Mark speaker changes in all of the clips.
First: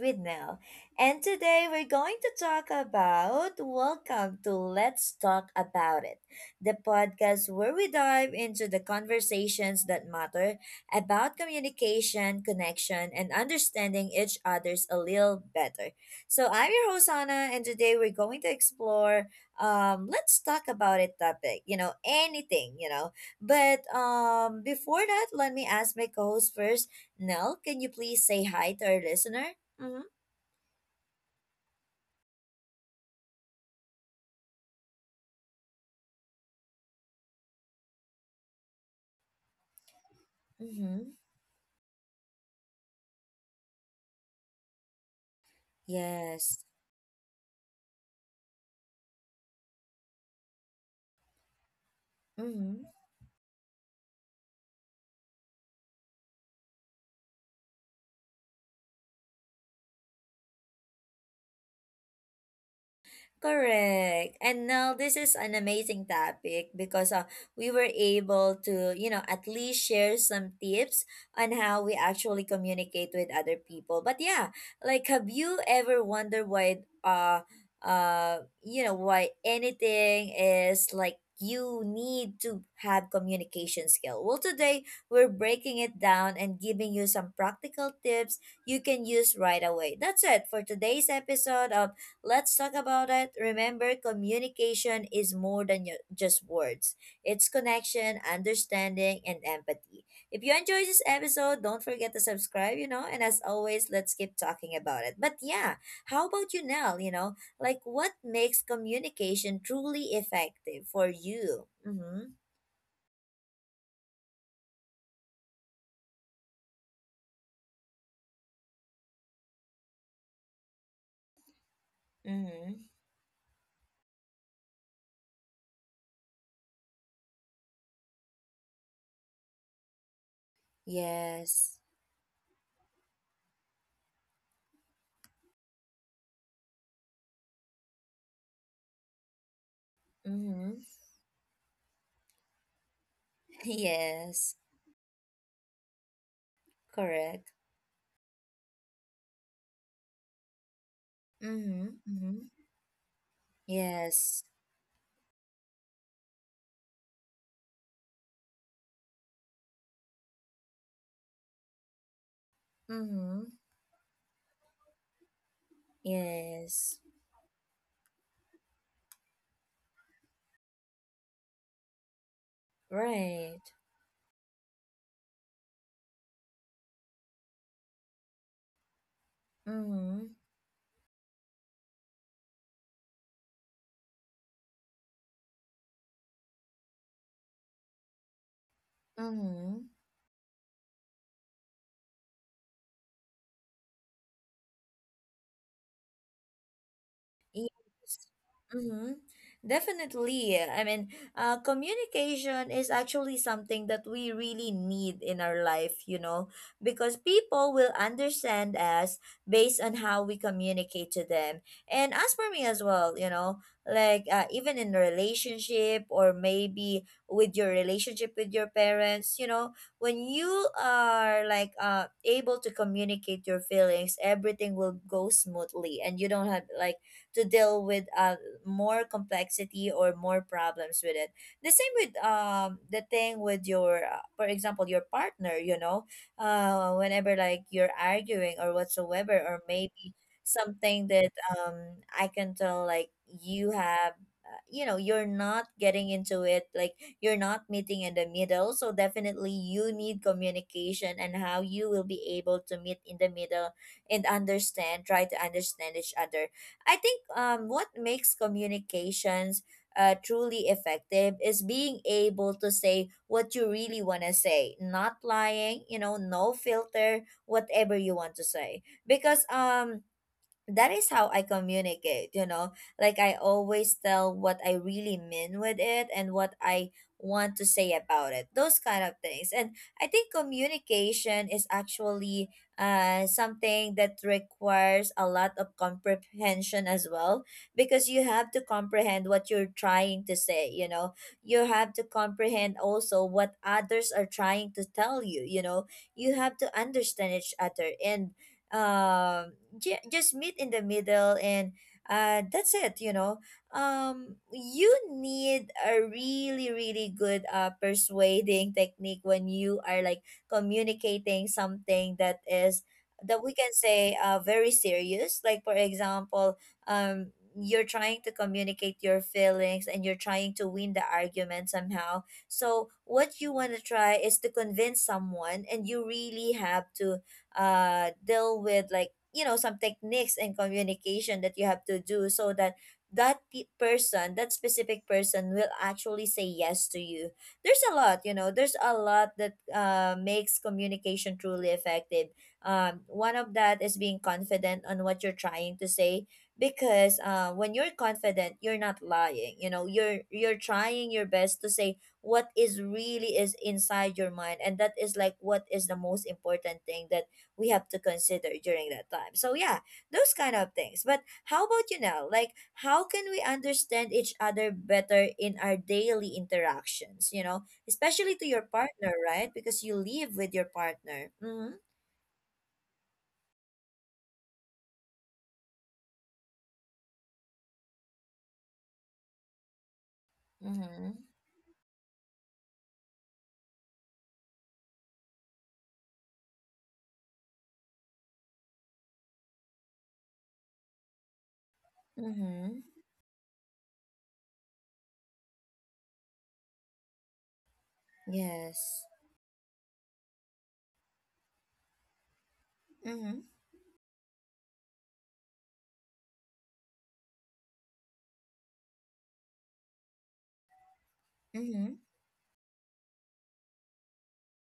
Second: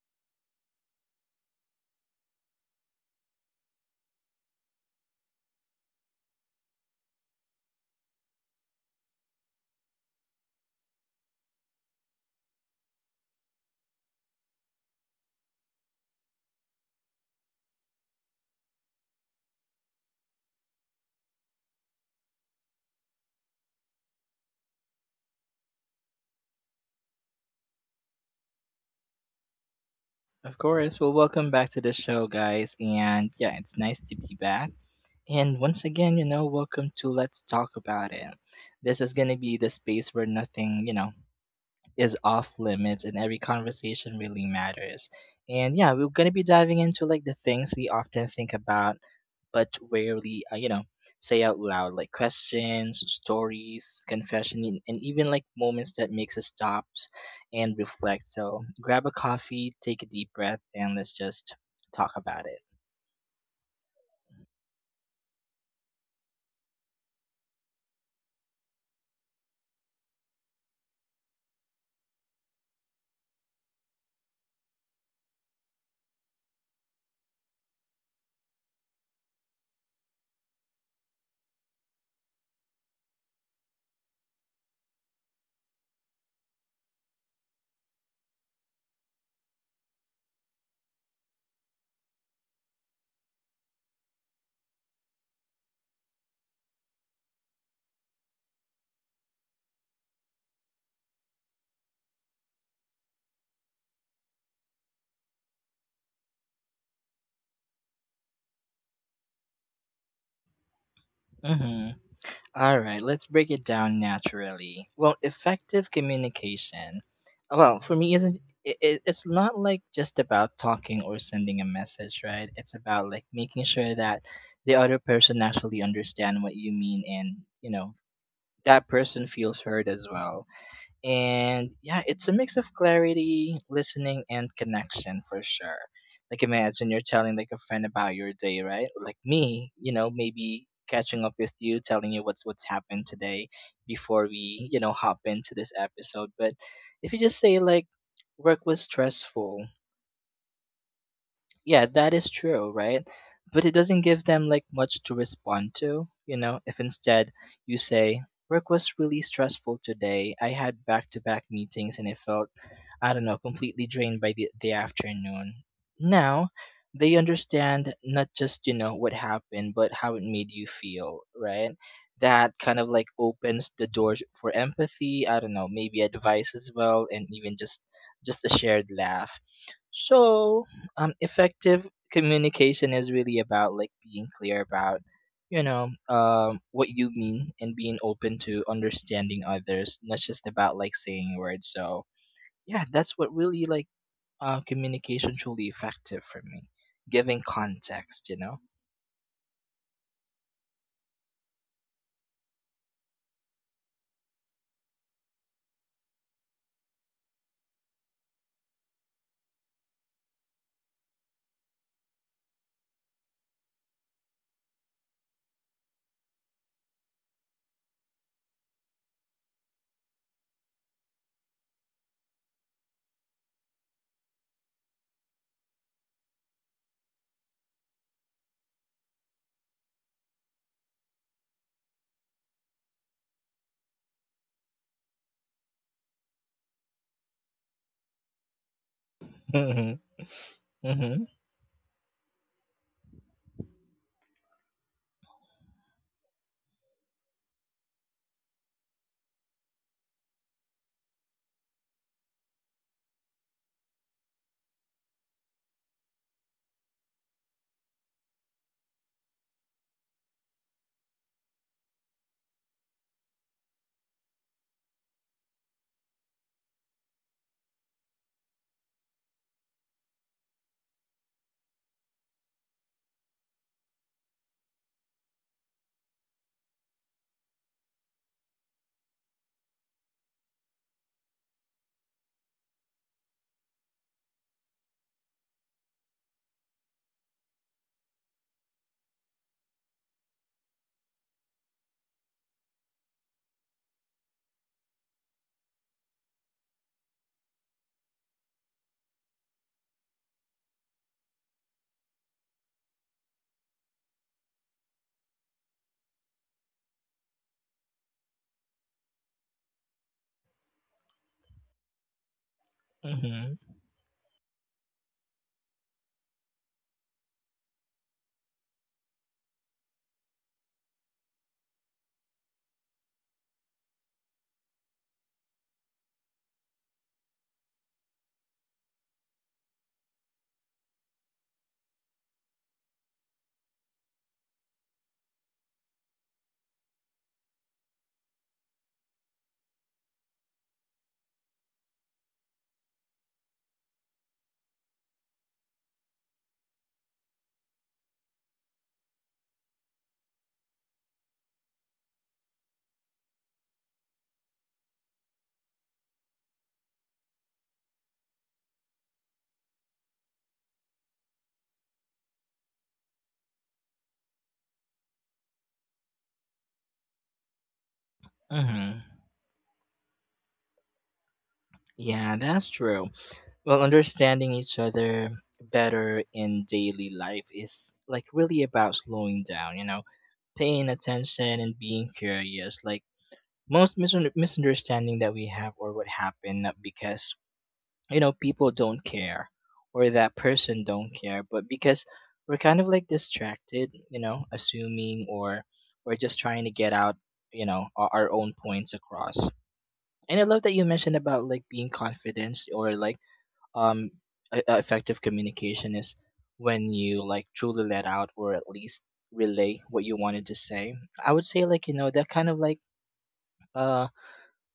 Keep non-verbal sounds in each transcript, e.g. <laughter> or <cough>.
Speaker 1: with Nell. And today we're going to talk about welcome to Let's Talk About It, the podcast where we dive into the conversations that matter about communication, connection, and understanding each other's a little better. So I'm your host Anna, and today we're going to explore let's talk about it topic, anything, But before that, let me ask my co-host first Nell, can you please say hi to our listener? Mm-hmm.
Speaker 2: Of course. Well, welcome back to the show, guys. And yeah, it's nice to be back. And once again, welcome to Let's Talk About It. This is going to be the space where nothing,
Speaker 1: Mm-hmm.
Speaker 2: is off limits and every conversation really matters. And yeah, we're going to be
Speaker 1: Yes.
Speaker 2: diving into like the things we often think about but rarely, say out loud, like
Speaker 1: Mm-hmm.
Speaker 2: questions, stories, confession, and even like moments that makes us stop and reflect. So grab a coffee, take a deep breath, and let's just talk about it.
Speaker 1: Correct. And now this is an amazing topic because we were able to, you know, at least share some tips on how we actually communicate with other people. But yeah, like have you ever wondered why you know why anything is like you need to have communication skill. Well, today we're breaking it down and giving you some practical tips you can use right away. That's it for today's episode of Let's Talk About It. Remember, communication is more than just words. It's connection, understanding, and empathy. If you enjoyed this episode, don't forget to subscribe, you know, and as always, let's keep talking about it. But yeah, how about you, Nell? You know, like what makes communication truly effective for you?
Speaker 2: Mm-hmm.
Speaker 1: Mm-hmm.
Speaker 2: All right, let's break it down naturally. Well, effective communication, well, for me, isn't it, it's not like just about talking or sending a message, right? It's
Speaker 1: Mm-hmm.
Speaker 2: about like making sure that the other person actually understand what you mean and, that person feels heard as well. And
Speaker 1: Yes.
Speaker 2: yeah, it's a mix of clarity, listening, and connection for sure. Like imagine you're telling like a friend about your day, right? Like me, maybe
Speaker 1: Mm-hmm.
Speaker 2: catching up with you, telling you what's happened today
Speaker 1: <laughs>
Speaker 2: before
Speaker 1: Yes.
Speaker 2: we, hop into this episode. But if you just
Speaker 1: Correct.
Speaker 2: say like work was stressful,
Speaker 1: Mm-hmm.
Speaker 2: yeah, that is
Speaker 1: Mm-hmm.
Speaker 2: true, right? But it doesn't give
Speaker 1: Yes.
Speaker 2: them like much to respond to, if instead you say, work was really stressful today. I had back to back meetings and I felt, I don't know,
Speaker 1: Mm-hmm.
Speaker 2: completely drained by the afternoon. Now
Speaker 1: Yes.
Speaker 2: they understand not just, what happened, but how it made you feel, right? That kind of like
Speaker 1: Right.
Speaker 2: opens the door for empathy, I don't know, maybe advice as well, and even just a shared laugh.
Speaker 1: Mm-hmm.
Speaker 2: So effective communication is really about like being clear about what you mean, and being open to understanding
Speaker 1: Mm-hmm.
Speaker 2: others, not just about like saying words. So yeah, that's what really like, communication truly effective for me, giving
Speaker 1: Yes.
Speaker 2: context.
Speaker 1: Mm-hmm. Definitely. I mean, communication is actually something that we really need in our life, you know, because people will understand us based on how we communicate to them. And as for me as well, you know, like even in a relationship or maybe with your relationship with your parents, you know, when you are like able to communicate your feelings, everything will go smoothly and you don't have like to deal with more complexity or more problems with it. The same with the thing with your for example your partner, you know, whenever like you're arguing or whatsoever or
Speaker 2: Mhm.
Speaker 1: maybe something
Speaker 2: Mhm.
Speaker 1: that I can tell like you have you know you're not getting into it like you're not meeting in the middle. So definitely you need communication and how you will be able to meet in the middle and understand, try to understand each other. I think what makes communications truly effective is being able to say what you really want to say, not lying, you know, no filter, whatever you want to say. Because that is how I communicate, you know. Like I always tell what I really mean with it and what I want to say about it. Those kind of things. And I think communication is actually something that requires a lot of comprehension as well because you have to comprehend what you're trying to say, you know. You have to comprehend also what others are trying to tell you, you know. You have to understand each other and um just meet in the middle and that's it, you know. You need a really, really good persuading technique when you are like communicating something that is that we
Speaker 2: Mhm.
Speaker 1: can say very serious, like for example um you're trying to communicate your feelings and you're trying to win the argument somehow. So what you want to try is to convince someone and you really have to deal with like you know some techniques and communication that you have to do so that person, that specific person, will actually say yes to you. There's a lot, you know, there's a lot that makes communication truly effective. One of that is being confident on what you're trying to say, because when you're confident you're not lying, you know, you're trying your best to say what is really is inside your mind, and that is like what is the most important thing that we have to consider during that time. So yeah, those kind of things. But how about you now? Like how can we understand each other better in our daily interactions, you know, especially to your
Speaker 2: Mhm.
Speaker 1: partner, right? Because you live with your partner. Mhm.
Speaker 2: Yeah, that's true. Well, understanding each other better in daily life is like really about slowing down, paying
Speaker 1: Mhm.
Speaker 2: attention and being curious. Like most misunderstanding that we have or what happened, not because people don't care or that person don't care, but because we're kind
Speaker 1: Mhm.
Speaker 2: of like distracted, assuming, or we're just trying to get out, our own points
Speaker 1: Yes.
Speaker 2: across. And I love that you mentioned about like being confident, or like,
Speaker 1: Mhm.
Speaker 2: um effective communication is when you like truly let out or at least relay what you wanted to say. I would say like,
Speaker 1: Mhm.
Speaker 2: that kind of like, uh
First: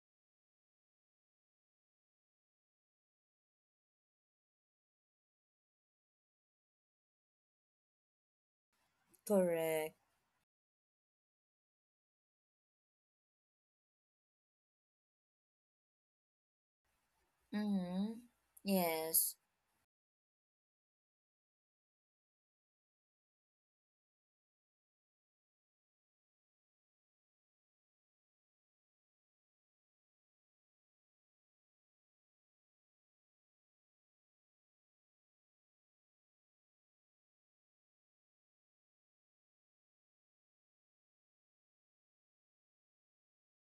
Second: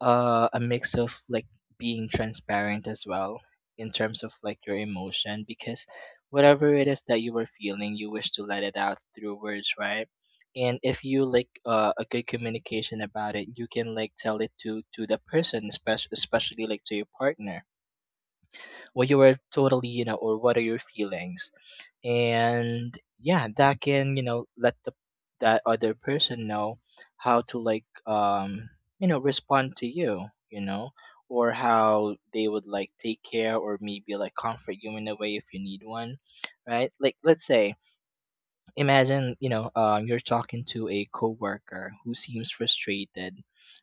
Speaker 2: a mix of like being transparent as well in terms of like your emotion, because whatever it is that you were feeling, you wish to let it out through words,
Speaker 1: Correct.
Speaker 2: right? And if you like, a good communication about it, you can like tell it to the person, especially like to your partner,
Speaker 1: Mhm.
Speaker 2: what you were
Speaker 1: Yes.
Speaker 2: totally, or what are your feelings. And yeah, that can, let the that other person know how to like, respond to you. You know Or how they would like take care, or maybe like comfort you in a way if you need one. Right, like let's say, imagine, you're talking to a coworker who seems frustrated.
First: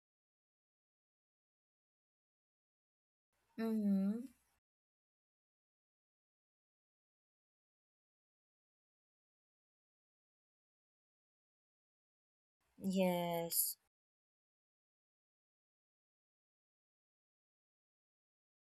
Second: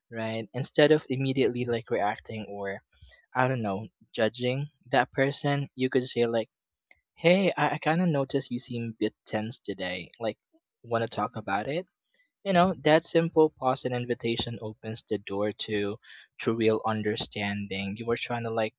Speaker 2: Right, instead of immediately like reacting, or I don't know,
Speaker 1: Mhm.
Speaker 2: judging that person, you could say like, "Hey, I kind of noticed you seem a bit tense today. Like, want to talk about it?" That simple
Speaker 1: Yes.
Speaker 2: pause and invitation opens the door to real understanding. You were trying to, like,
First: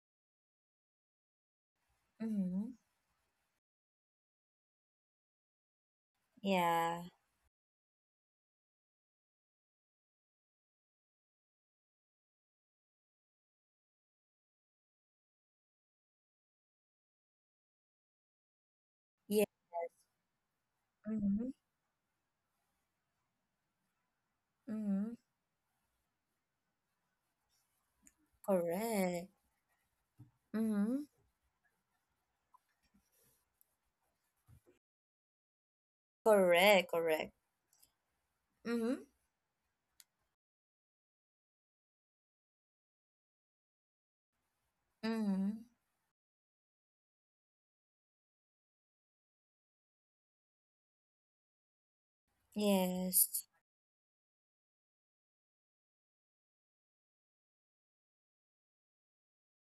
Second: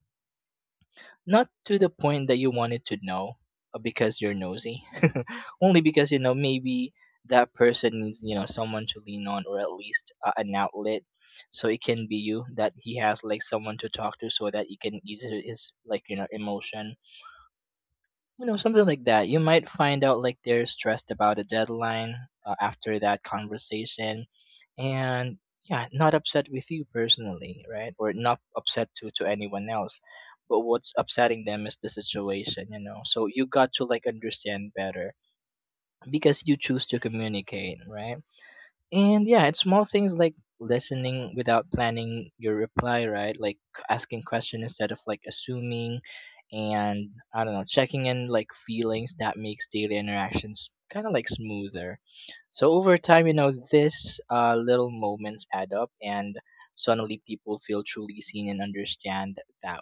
Speaker 2: not to the point that you
Speaker 1: Mhm.
Speaker 2: wanted to know, because you're nosy. <laughs> Only because, maybe
Speaker 1: Yeah.
Speaker 2: that person needs, someone to lean on, or at least, an outlet, so it can be you that he has like someone to talk to, so that he can ease his like, emotion. Something like that, you
Speaker 1: Yeah.
Speaker 2: might find out like they're stressed about a
Speaker 1: Mhm.
Speaker 2: deadline, after that conversation.
Speaker 1: Mhm.
Speaker 2: And yeah, not upset with you personally, right? Or not upset to
Speaker 1: Correct.
Speaker 2: anyone else, but what's
Speaker 1: Mhm.
Speaker 2: upsetting them is the situation, so you got to like understand better, because you choose
Speaker 1: Correct,
Speaker 2: to
Speaker 1: correct.
Speaker 2: communicate, right?
Speaker 1: Mm-hmm.
Speaker 2: And yeah, it's small things like listening without planning your reply, right? Like asking question instead of like
Speaker 1: Mm-hmm.
Speaker 2: assuming, and I don't know, checking in like feelings, that makes daily interactions kind of like smoother. So over time,
Speaker 1: Yes.
Speaker 2: this, little moments add up, and suddenly people feel truly seen and understand that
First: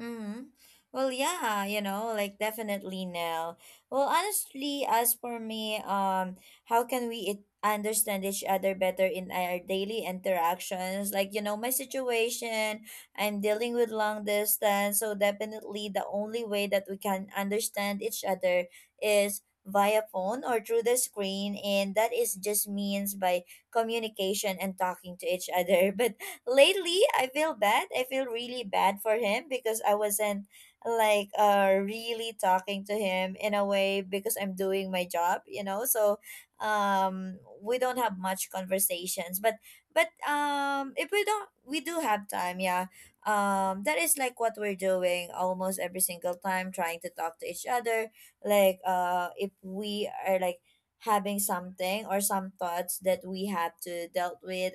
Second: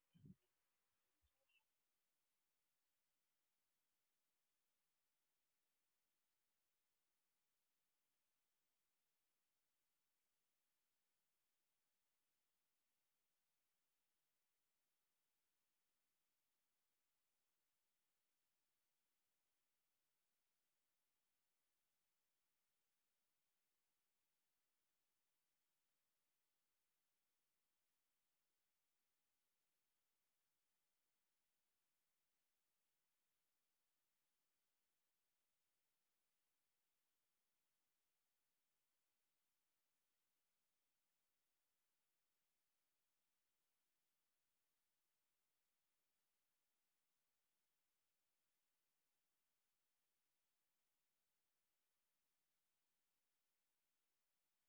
Speaker 1: Mm-hmm. Well, yeah, you know, like definitely now. Well, honestly, as for me, how can we it understand each other better in our daily interactions? Like, you know, my situation, I'm dealing with long distance, so definitely the only way that we can understand each other is via phone or through the screen, and that is just means by communication and talking to each other. <laughs> But lately I feel bad. I feel really bad for him because I wasn't like really talking to him in a way because I'm doing my job, you know. So we don't have much conversations. But if we don't, we do have time, yeah. That is like what we're doing almost every single time, trying to talk to each other. Like if we are like having something or some thoughts that we have to dealt with,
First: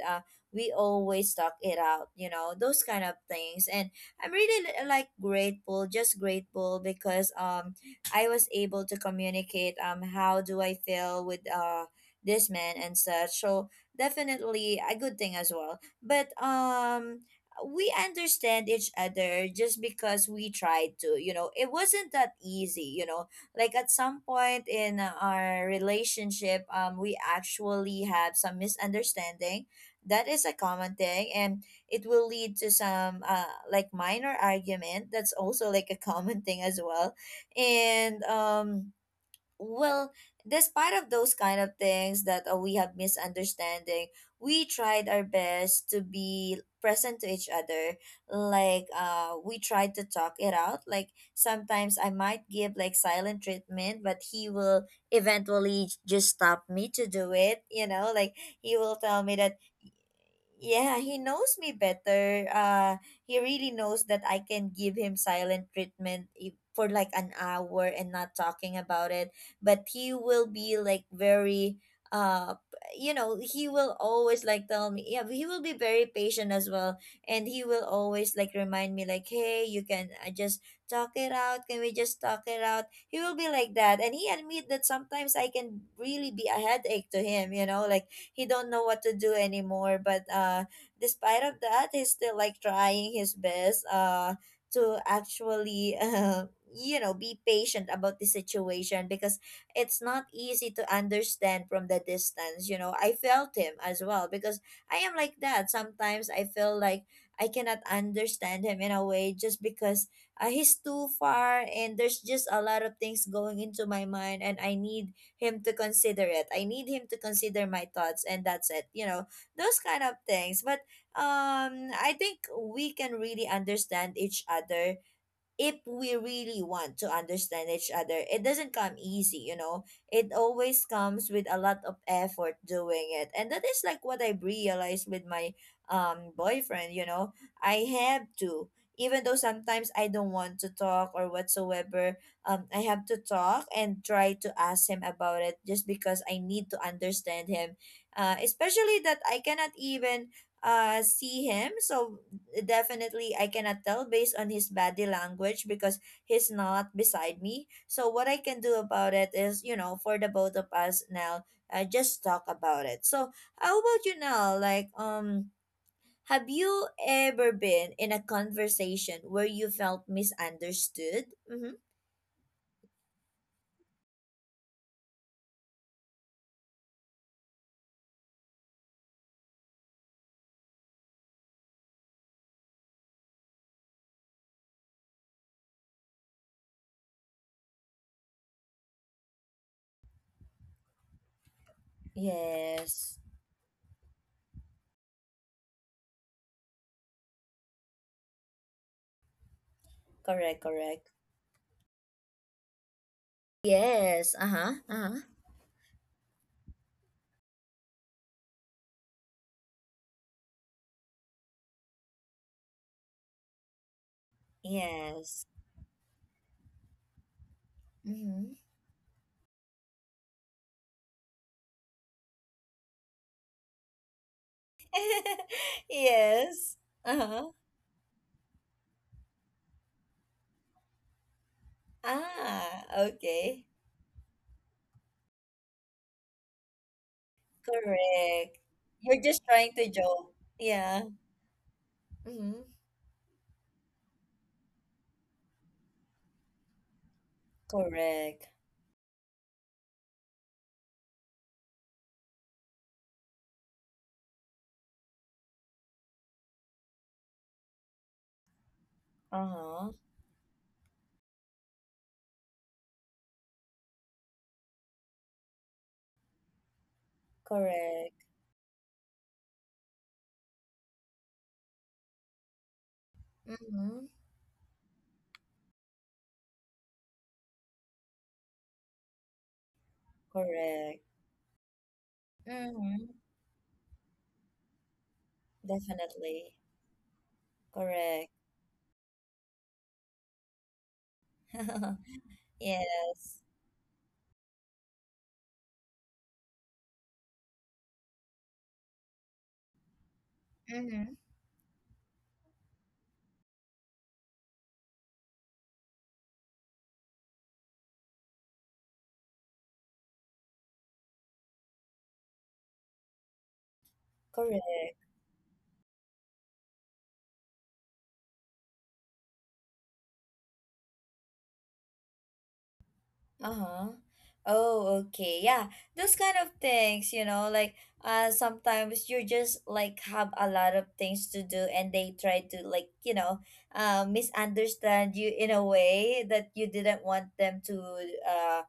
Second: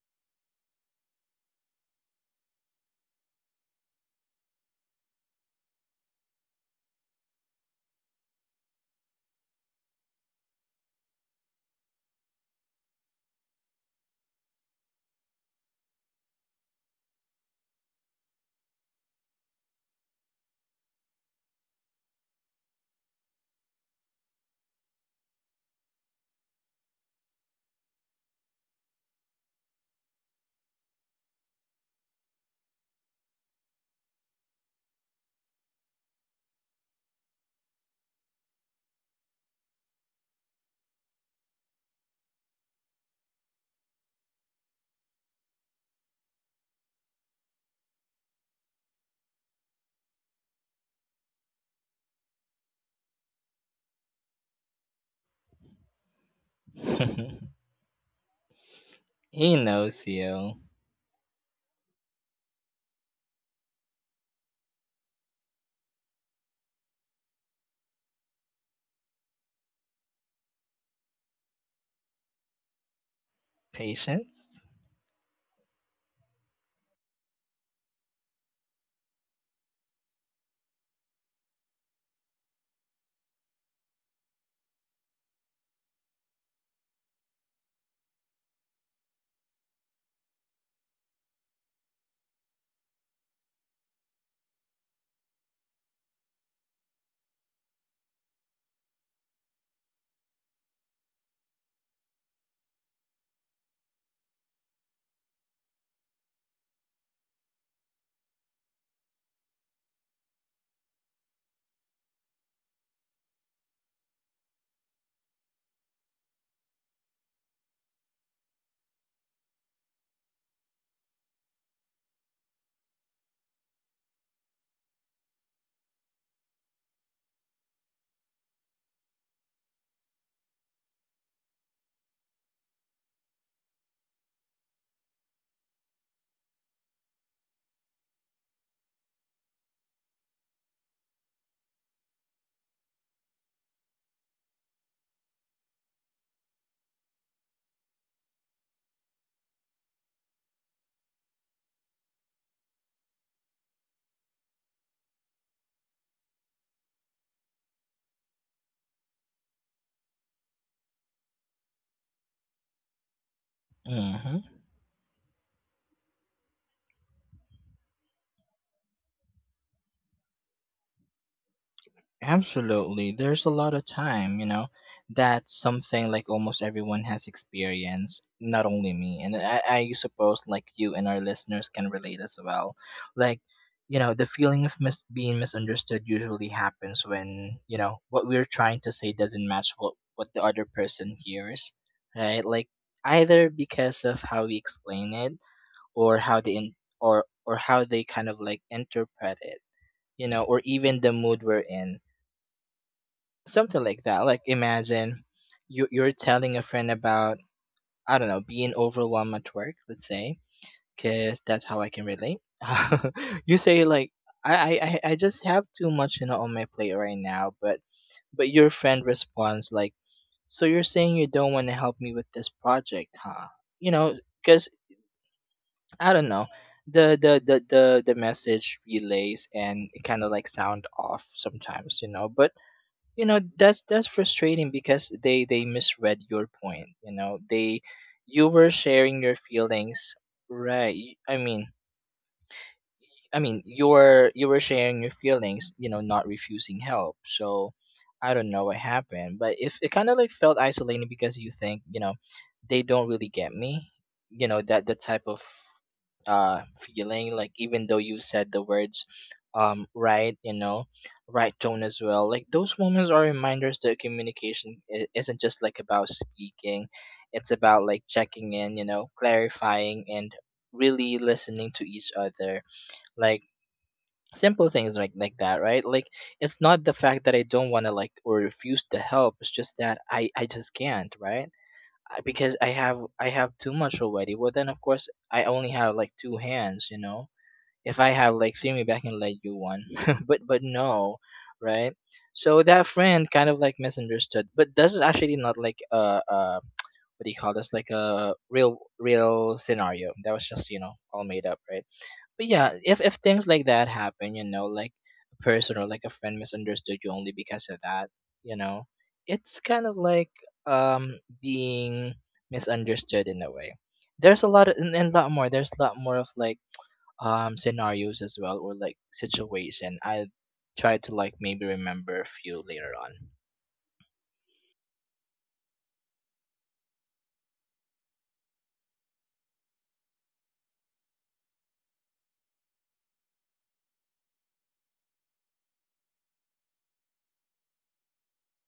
Speaker 1: we always talk it out, you know, those kind of things. And I'm really like grateful, just grateful, because I was able to communicate how do I feel with this man and such. So definitely a good thing as well, but we understand each other just because we tried to, you know. It wasn't that easy, you know, like at some point in our relationship, we actually had some misunderstanding. That is a common thing, and it will lead to some like minor argument. That's also like a common thing as well. And well Despite of those kind of things that we have misunderstanding, we tried our best to be present to each other. Like we tried to talk it out. Like sometimes I might give like silent treatment, but he will eventually just stop me to do
Speaker 2: way.
Speaker 1: it, you know. Like he will tell
Speaker 2: <laughs>
Speaker 1: me that,
Speaker 2: He knows you.
Speaker 1: yeah, he knows me better. He really knows that I can give him silent treatment if, for like an hour, and not talking about it. But he will be like very uh you know, he will always
Speaker 2: Patience.
Speaker 1: like tell me, yeah, he will be very patient as well. And he will always like remind me like, hey, you can I just talk it out, can we just talk it out. He will be like that, and he admit that sometimes I can really be a headache to him, you know. Like he don't know what to do anymore, but despite of that, he's still like trying his best to actually <laughs> you know, be patient about the situation, because it's not easy to understand from the distance, you know. I felt him as well, because I am like that sometimes. I feel like I cannot understand him in a way just because he's too far and there's just a lot of things going into my mind and I need him to consider it. I need him to consider my thoughts, and that's it. You know, those kind of things. But I think we can really understand each other if we really want to understand each other. It doesn't come easy, you know. It always comes with a lot of effort doing it, and that is like what I realized with my boyfriend, you know. I have to, even though sometimes I don't want to talk or whatsoever, I have to talk and try to ask him about it just because I need to understand him, especially that I cannot even see him. So definitely I cannot tell based on his body language because he's not beside me. So what I can do about it is, you know, for the both of us now, just talk about it. So how about you now?
Speaker 2: hmm
Speaker 1: Like, have you ever been in a conversation where you felt misunderstood? Mm-hmm.
Speaker 2: Absolutely. There's a lot of time. That's something like almost everyone has experienced, not only me. And I suppose like you and our listeners can relate as well. Like, the feeling of being misunderstood usually happens when, what we're trying to say doesn't match what the other person hears, right? Like,
Speaker 1: Yes.
Speaker 2: either because of how we explain it, or how they, or how they kind of like interpret it,
Speaker 1: Correct.
Speaker 2: or even
Speaker 1: Correct.
Speaker 2: the mood we're in, something like that.
Speaker 1: Yes.
Speaker 2: Like
Speaker 1: Uh huh. Uh huh.
Speaker 2: imagine you're telling a friend about, I don't know, being overwhelmed at work. Let's say, because that's how I can relate. <laughs> You say like, I
Speaker 1: Yes.
Speaker 2: just have too much, on my plate right now,
Speaker 1: Mm-hmm.
Speaker 2: but your friend responds like, so you're saying you don't want to help me with this project, huh? You know, because
Speaker 1: <laughs>
Speaker 2: I don't know,
Speaker 1: Yes.
Speaker 2: the
Speaker 1: Uh
Speaker 2: the
Speaker 1: huh.
Speaker 2: the the the message relays and it kind of like sound off sometimes, but,
Speaker 1: Ah, okay.
Speaker 2: that's frustrating, because they misread your point. They, you
Speaker 1: Correct.
Speaker 2: were
Speaker 1: You're
Speaker 2: sharing your
Speaker 1: just trying to
Speaker 2: feelings,
Speaker 1: joke. Yeah.
Speaker 2: right? I mean
Speaker 1: Mm-hmm.
Speaker 2: I mean, you were sharing your feelings, not refusing help. So I
Speaker 1: Correct.
Speaker 2: don't know what happened, but if it kind of like felt isolating, because you think, they don't really get me, that type of, feeling, like even though you said the words,
Speaker 1: Uh-huh.
Speaker 2: right, right tone as well. Like those moments are reminders that communication isn't just like about speaking. It's about like
Speaker 1: Correct.
Speaker 2: checking in, clarifying, and really listening to each other, like
Speaker 1: Mm-hmm.
Speaker 2: simple things like that, right? Like it's not the fact that I don't want to, like, or refuse to help, it's just that I just
Speaker 1: Correct.
Speaker 2: can't, right? Because i have
Speaker 1: Mm-hmm.
Speaker 2: i have too much already. Well, then, of course, I only have like two
Speaker 1: Definitely.
Speaker 2: hands. If I
Speaker 1: Correct.
Speaker 2: have like three, maybe I can let you one. <laughs> But no, right?
Speaker 1: <laughs>
Speaker 2: So that friend
Speaker 1: Yes.
Speaker 2: kind of like misunderstood, but this is actually not like, <tsk> what do you call this, like a real real scenario that was just,
Speaker 1: Mm-hmm.
Speaker 2: all made up, right? But yeah, if things like that happen, like a person or like a friend misunderstood you only because of that, you know, it's kind of like, being misunderstood in a way. There's a
Speaker 1: Correct.
Speaker 2: lot of, and a lot more. There's a lot more of like, scenarios as well, or like situation. I try to like maybe remember a few later on.
Speaker 1: Uh-huh. Oh, okay. Yeah. Those kind of things, you know, like sometimes you just like have a lot of things to do and they try to like, you know, misunderstand you in a way that you didn't want them to uh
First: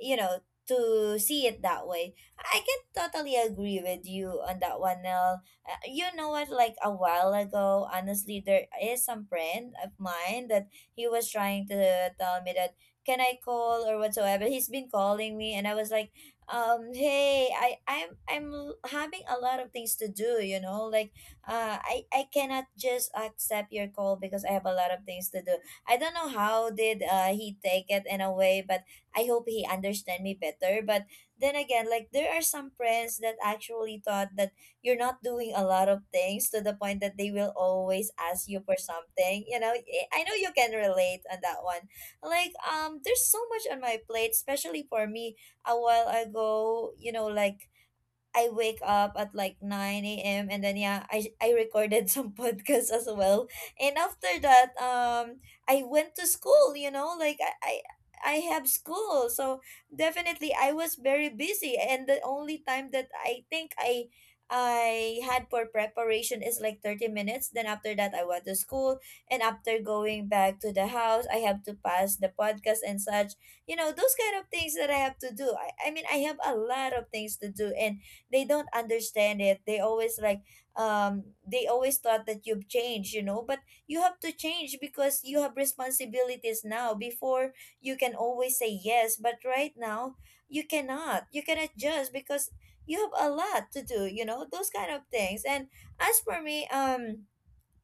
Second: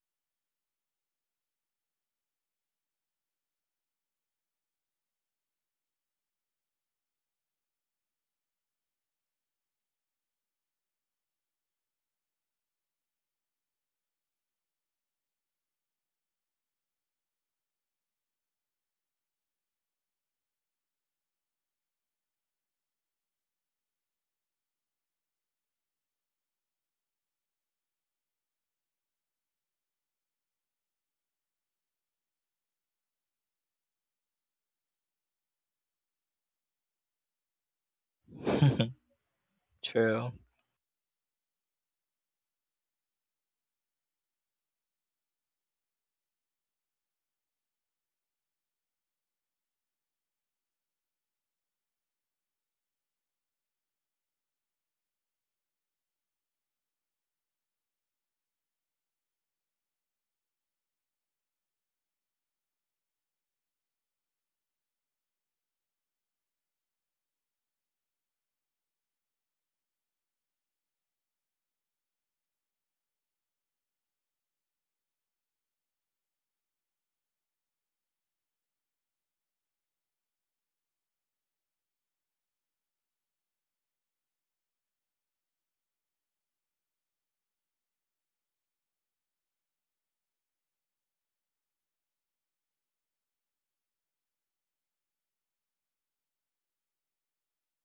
Speaker 1: you know, to see it that way. I can totally agree with you on that one, Nell. You know what, like a while ago, honestly, there is some friend of mine that he was trying to tell me that can I call or whatsoever. He's been calling me and I was like, hey, I'm having a lot of things to do, you know, like I cannot just accept your call because I have a lot of things to do. I don't know how did he take it in a way, but I hope he understand me better. But then again, like there are some friends that actually thought that you're not doing a lot of things to the point that they will always ask you for something. You know, I
Speaker 2: <laughs>
Speaker 1: I
Speaker 2: True.
Speaker 1: know you can relate on that one, like there's so much on my plate, especially for me a while ago, you know, like I wake up at like 9 a.m. And then yeah, I recorded some <laughs> podcasts as well. And after that, I went to school. You know, like I have school, so definitely I was very busy. And the only time that I think I had for preparation is like 30 minutes. Then after that, I went to school. And after going back to the house, I have to pass the podcast and such. You know, those kind of things that I have to do. I have a lot of things to do. And they don't understand it, they always like um they always thought that you've changed, you know. But you have to change because you have responsibilities now. Before, you can always say yes, but right now you cannot, just because you have a lot to do, you know, those kind of things. And as for me,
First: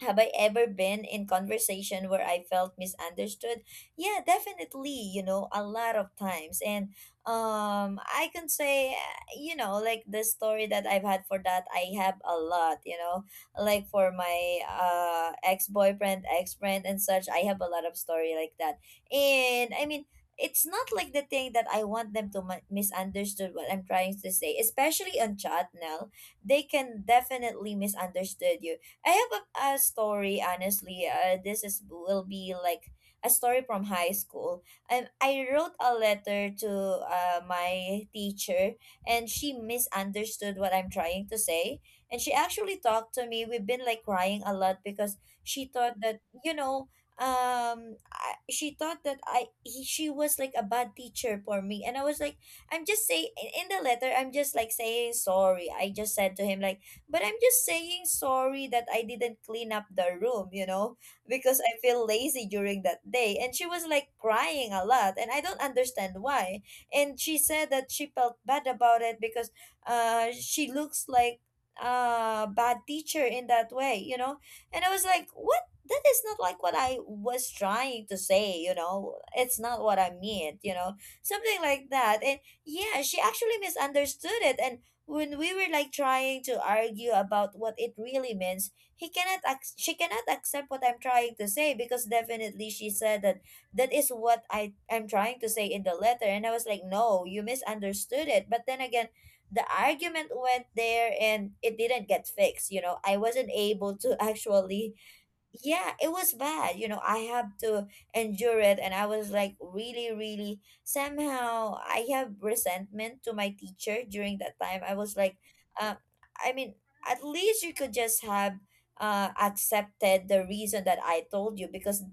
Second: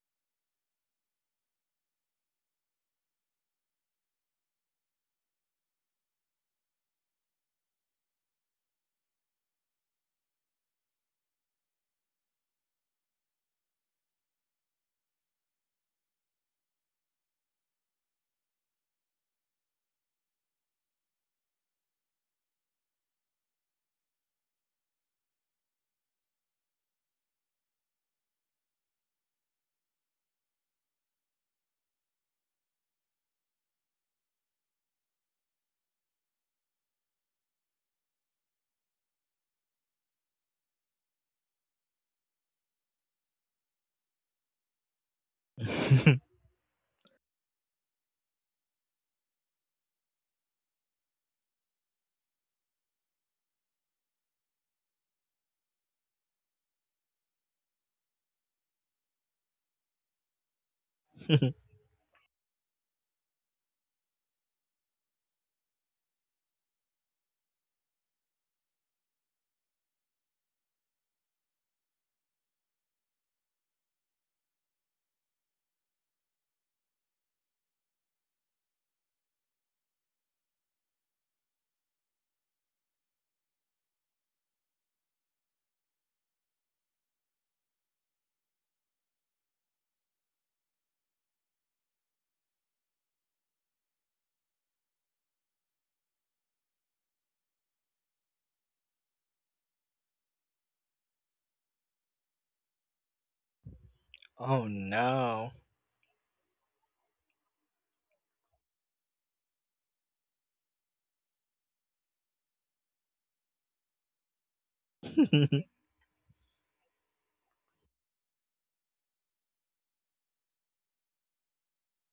Speaker 1: have I ever been in conversation where I felt misunderstood? Yeah, definitely, you know, a lot of times. And I can say, you know, like the story that I've had for that, I have a lot, you know. Like for my ex-boyfriend, ex-friend and such, I have a lot of story like that. And I mean, it's not like the thing that I want them to misunderstood what I'm trying to say, especially on chat now. They can definitely misunderstood you. I have a story, honestly. This is will be like a story from high school. I wrote a letter to my teacher, and she misunderstood what I'm trying to say. And she actually talked to me. We've been like crying a lot because she thought that,
Speaker 2: <laughs>
Speaker 1: you know, she thought that she was like a bad teacher for me, and I was like, I'm just saying in the letter, I'm just like saying sorry. I just said to him like. But I'm just saying sorry that I didn't clean up the room, you know, because I feel lazy during that day. And she was like crying a lot, and I don't understand why. And she said that she felt bad about it because she looks like a bad teacher in that way, you know. And I was like, what? That is not like what I was trying to say, you know. It's not what I meant, you know. Something like that. And yeah, she actually misunderstood it. And when we were like trying to argue about what it really means, he cannot ac- she cannot accept what I'm trying to say because definitely she said that that is what I am trying to say in the letter, and I was like, no, you misunderstood it. But then again, the argument went there and it didn't get fixed, you know. I wasn't able to <laughs>
Speaker 2: Oh
Speaker 1: actually,
Speaker 2: no.
Speaker 1: yeah, it was bad, you know. I have to endure it, and I was like, really, really, somehow I have resentment to my teacher during that time. I was like,
Speaker 2: <laughs>
Speaker 1: uh, i mean at least you could just have accepted the reason that I told you, because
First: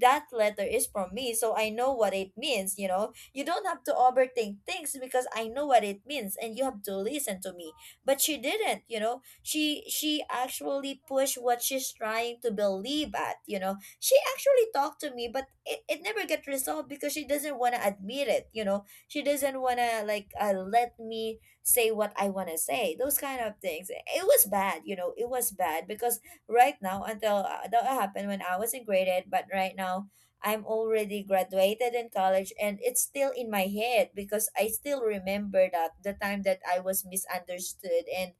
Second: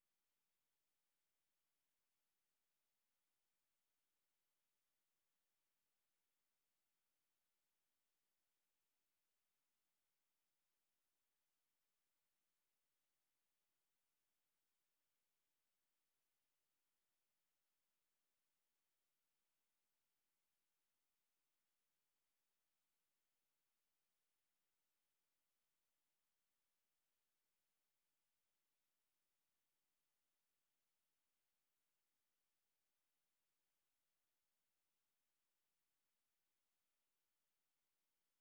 Speaker 1: that letter is from me, so I know what it means, you know. You don't have to overthink things because I know what it means, and you have to listen to me. But she didn't, you know. She actually pushed what she's trying to believe at, you know. She actually talked to me, but it never get resolved because she doesn't want to admit it, you know. She doesn't want to like, let me say what I want to say, those kind of things. It was bad, you know. It was bad because right now, until that happened when I was in grade eight, but right now I'm already graduated in college, and it's still in my head because I still remember that the time that I was misunderstood. And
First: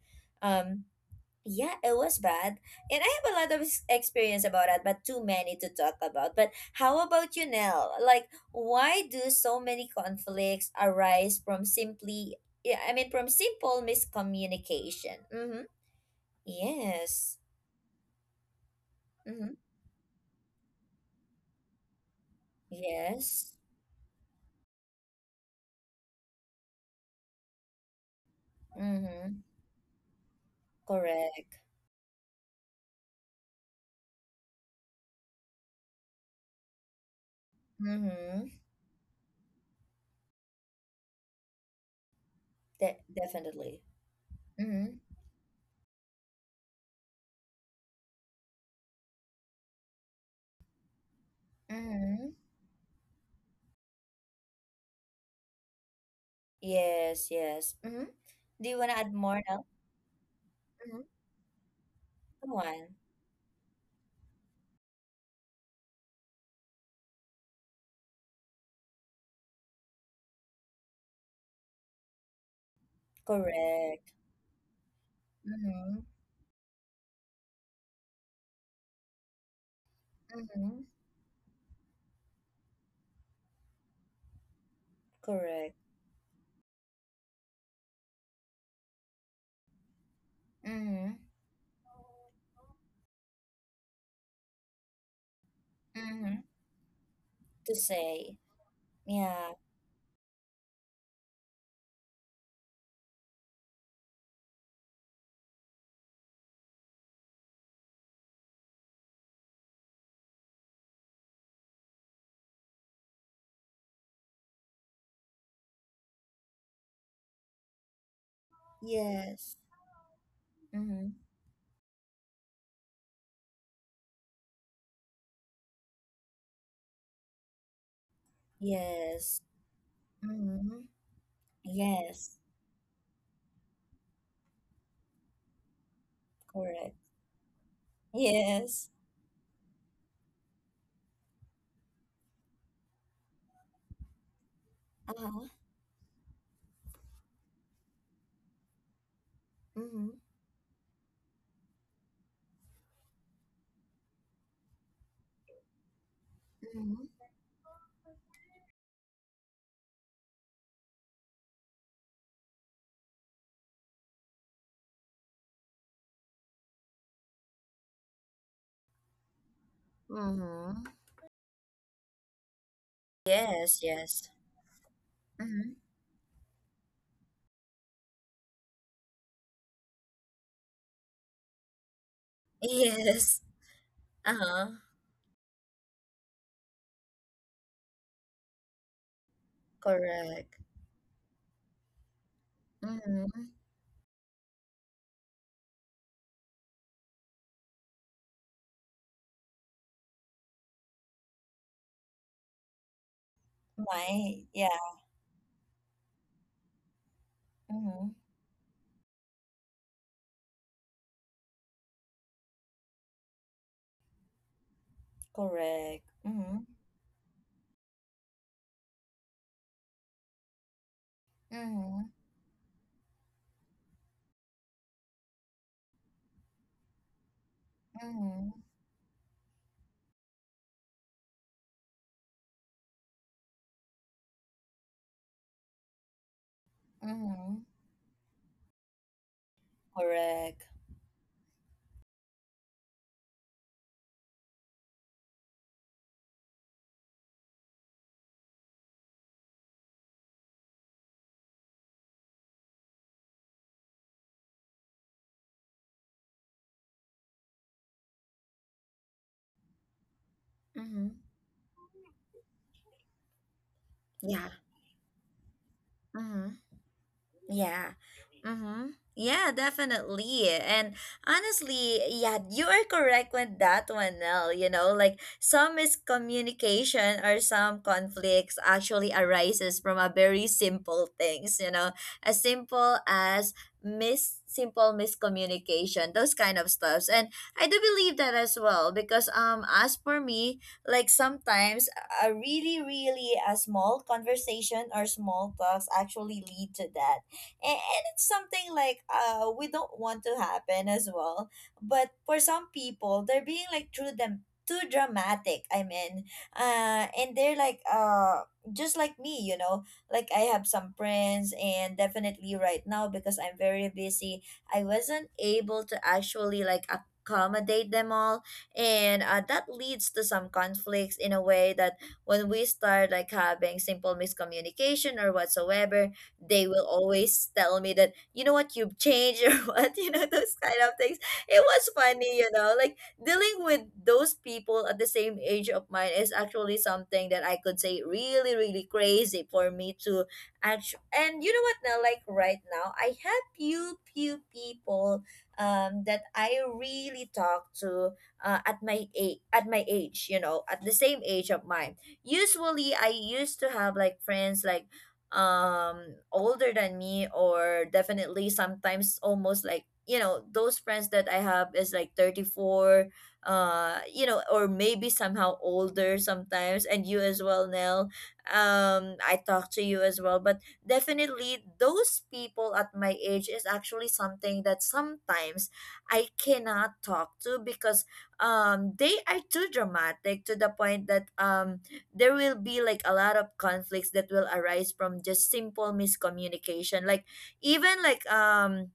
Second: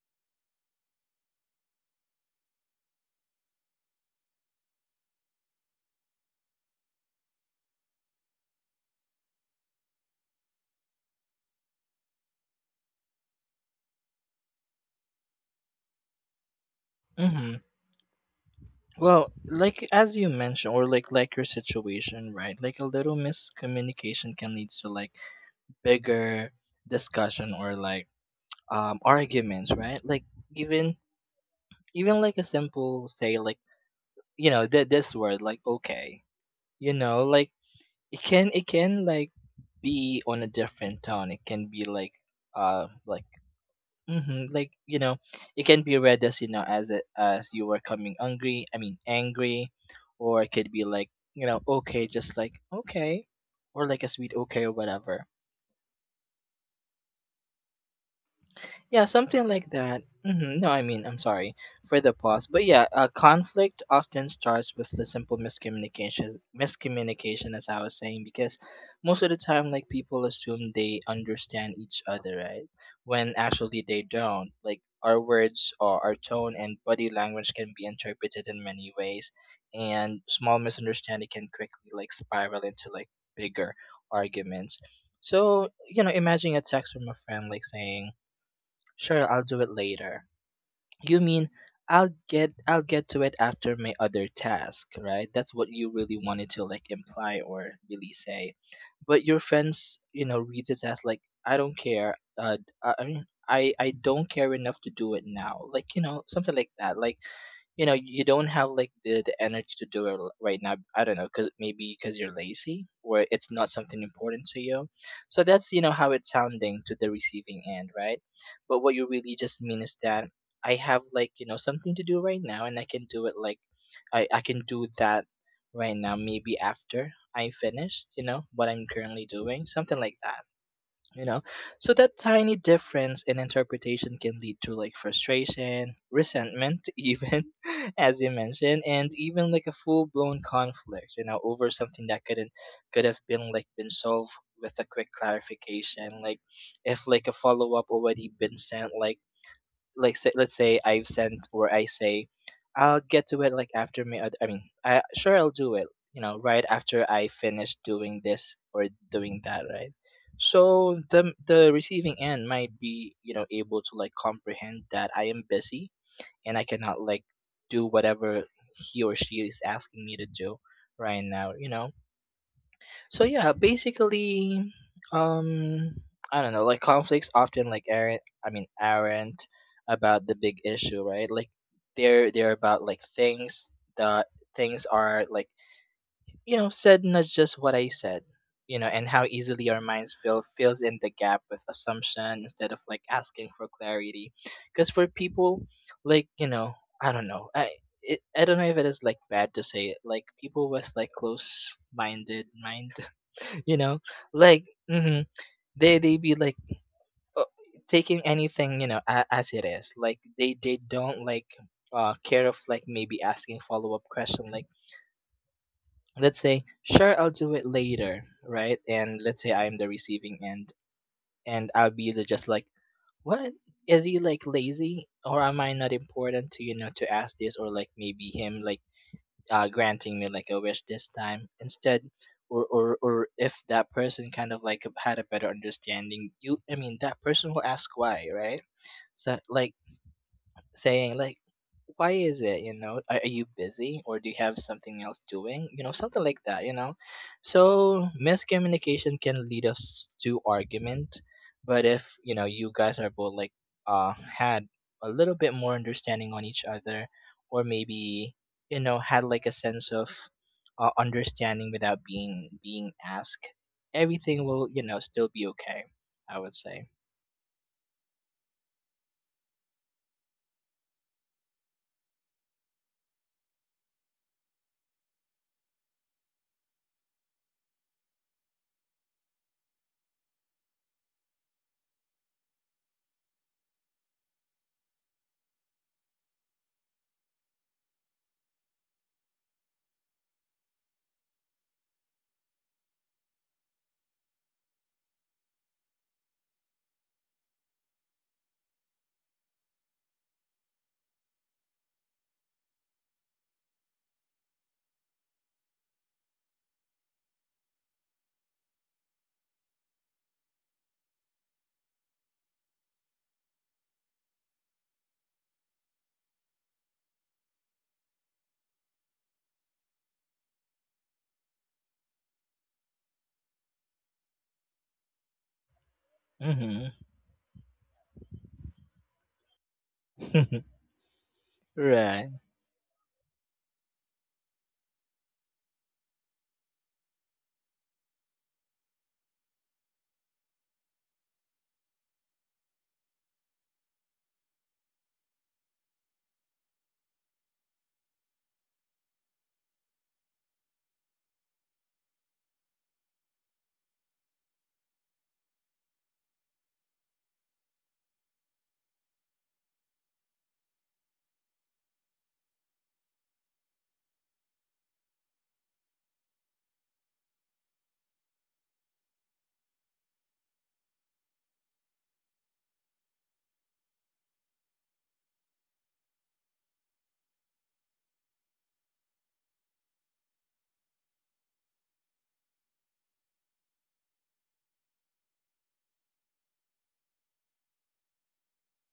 Speaker 1: um yeah, it was bad. And I have a lot of experience about that, but too many to talk about. But how about you, Nell? Like, why do so many conflicts arise from simply, yeah, I mean, from simple miscommunication? Mm-hmm. Yes.
Speaker 2: hmm Well,
Speaker 1: Mm-hmm.
Speaker 2: like as you mentioned, or like your situation, right? Like a little
Speaker 1: Yes.
Speaker 2: miscommunication can lead to like bigger discussion, or like,
Speaker 1: Mm-hmm.
Speaker 2: arguments, right? Like even
Speaker 1: Correct.
Speaker 2: even like a simple, say like, this word like okay, you know, like it can
Speaker 1: Mm-hmm.
Speaker 2: it can like be on a different tone. It can be like,
Speaker 1: De-
Speaker 2: like,
Speaker 1: definitely.
Speaker 2: like,
Speaker 1: Mm-hmm.
Speaker 2: you know, it can be read as, as as you were coming angry. I mean, angry, or it could be like, okay,
Speaker 1: Mm-hmm.
Speaker 2: just like okay, or like a sweet okay or whatever.
Speaker 1: Yes, yes. Mm-hmm. Do you want to
Speaker 2: Yeah,
Speaker 1: add more
Speaker 2: something
Speaker 1: now?
Speaker 2: like that. No, I
Speaker 1: Mm-hmm.
Speaker 2: mean, I'm sorry for the pause,
Speaker 1: Go
Speaker 2: but
Speaker 1: on.
Speaker 2: yeah, conflict often starts with the simple miscommunication. Miscommunication, as I was saying, because most of the time, like people assume they understand each other, right? When actually they
Speaker 1: Correct.
Speaker 2: don't. Like our words,
Speaker 1: Mm-hmm.
Speaker 2: or our tone and body language, can be interpreted in many ways, and small
Speaker 1: Mm-hmm.
Speaker 2: misunderstanding can quickly like spiral into like bigger arguments. So,
Speaker 1: Correct.
Speaker 2: imagine a text from a friend like saying, "Sure, I'll do it later."
Speaker 1: Mm-hmm.
Speaker 2: You mean, I'll get to it after my other task, right? That's what you really
Speaker 1: Mm-hmm.
Speaker 2: wanted to like imply
Speaker 1: To
Speaker 2: or really
Speaker 1: say.
Speaker 2: say. But your
Speaker 1: Yeah.
Speaker 2: friends, reads it as like, I don't care. I mean, I don't care enough to do it now. Like, something like that. Like, you don't have, like, the energy to do it right now. I don't know, because maybe because you're lazy, or it's not something important to you. So that's, how it's sounding to the receiving end, right? But what you really
Speaker 1: Yes.
Speaker 2: just mean is that I have,
Speaker 1: Mm-hmm.
Speaker 2: like, something to do right now, and I can do it, like, I can do that right now. Maybe after I'm finished, you know what I'm currently
Speaker 1: Yes.
Speaker 2: doing, something like that.
Speaker 1: Mm-hmm.
Speaker 2: You know, so that
Speaker 1: Yes.
Speaker 2: tiny difference in interpretation can lead to like frustration, resentment,
Speaker 1: Correct.
Speaker 2: <laughs> even as you mentioned,
Speaker 1: Yes.
Speaker 2: and even like a full blown conflict. You know, over something that couldn't could have been like been solved with a quick
Speaker 1: Uh-huh.
Speaker 2: clarification like if like a follow-up already been sent
Speaker 1: Mm-hmm.
Speaker 2: like say, let's say I've sent or I say I'll get to it like after me. I mean, I sure I'll do it. You know, right after
Speaker 1: Mm-hmm.
Speaker 2: I finish doing this or doing that, right? So the receiving end might be you know able to like comprehend that I am busy and I cannot like do whatever he or she is asking me to do
Speaker 1: Mm-hmm.
Speaker 2: right now. You know, so yeah,
Speaker 1: Yes. Yes.
Speaker 2: basically,
Speaker 1: Mm-hmm.
Speaker 2: um, I don't know. Like, conflicts often, like, aren't I mean aren't about the big issue, right? Like, they're about, like,
Speaker 1: Yes.
Speaker 2: things that
Speaker 1: Uh-huh.
Speaker 2: things are, like, said, not just what I said, you know, and how easily our minds fill
Speaker 1: Correct.
Speaker 2: fills in the gap with assumption instead of, like, asking
Speaker 1: Mm-hmm.
Speaker 2: for clarity. Because for people, like, you know, I don't know, I. I don't know if it is, like, bad to say it. Like, people with, like, close-minded mind, you know,
Speaker 1: My
Speaker 2: like,
Speaker 1: yeah.
Speaker 2: they be like, uh,
Speaker 1: Mm-hmm.
Speaker 2: taking anything, you know, as it is. Like, they don't, like, care of, like, maybe asking follow-up question, like,
Speaker 1: Correct.
Speaker 2: let's
Speaker 1: Mm-hmm.
Speaker 2: say, sure, I'll do it later, right? And let's say I'm the receiving end, and I'll
Speaker 1: Mm-hmm.
Speaker 2: be just like, what, is he, like, lazy, or am I not important to, you know, to ask this, or, like, maybe
Speaker 1: Mm-hmm.
Speaker 2: him, like, granting me, like, a wish this time instead. Or if that person kind of, like, had a better understanding, you I mean that person
Speaker 1: Mm-hmm.
Speaker 2: will ask why, right? So, like,
Speaker 1: Correct.
Speaker 2: saying, like, why is it, you know, are you busy, or do you have something else doing, you know, something like that, you know? So miscommunication can lead us to argument, but if, you know, you guys are both, like, had a little bit more understanding on each other, or maybe, you know, had, like, a sense of
Speaker 1: Mm-hmm.
Speaker 2: understanding without being asked, everything
Speaker 1: Yeah.
Speaker 2: will, you know, still be okay, I
Speaker 1: Mm-hmm.
Speaker 2: would say.
Speaker 1: Yeah. Mm-hmm. Yeah, definitely. And honestly, yeah, you are correct with that one, Nell. You know, like some miscommunication or some conflicts actually arises from a very simple things, you know, as simple as mis simple miscommunication, those kind of stuffs. And I do believe that as well, because as for me, like sometimes a really, really a small conversation or small talks actually lead to that, and it's something like we don't want to happen as well. But for some people, they're being like through them too dramatic, I mean, and they're like just like me, you know. Like I have some friends, and definitely right now, because I'm very busy, I wasn't able to actually like accommodate them all. And that leads to some conflicts in a way that when we start like having simple miscommunication or whatsoever, they will
Speaker 2: Mm-hmm.
Speaker 1: always tell me that, you know what, you've changed, or <laughs> what, you know, those
Speaker 2: <laughs>
Speaker 1: kind of things. It was
Speaker 2: Right.
Speaker 1: funny, you know, like dealing with those people at the same age of mine is actually something that I could say really, really crazy for me to actually. And you know what, now, like right now, I have few people that I really talk to at my age, you know, at the same age of mine. Usually I used to have like friends like older than me, or definitely sometimes almost, like, you know, those friends that I have is like 34, you know, or maybe somehow older sometimes. And you as well, Nell, I talk to you as well. But definitely those people at my age is actually something that sometimes I cannot talk to because they are too dramatic to the point that there will be like a lot of conflicts that will arise from just simple miscommunication, like even like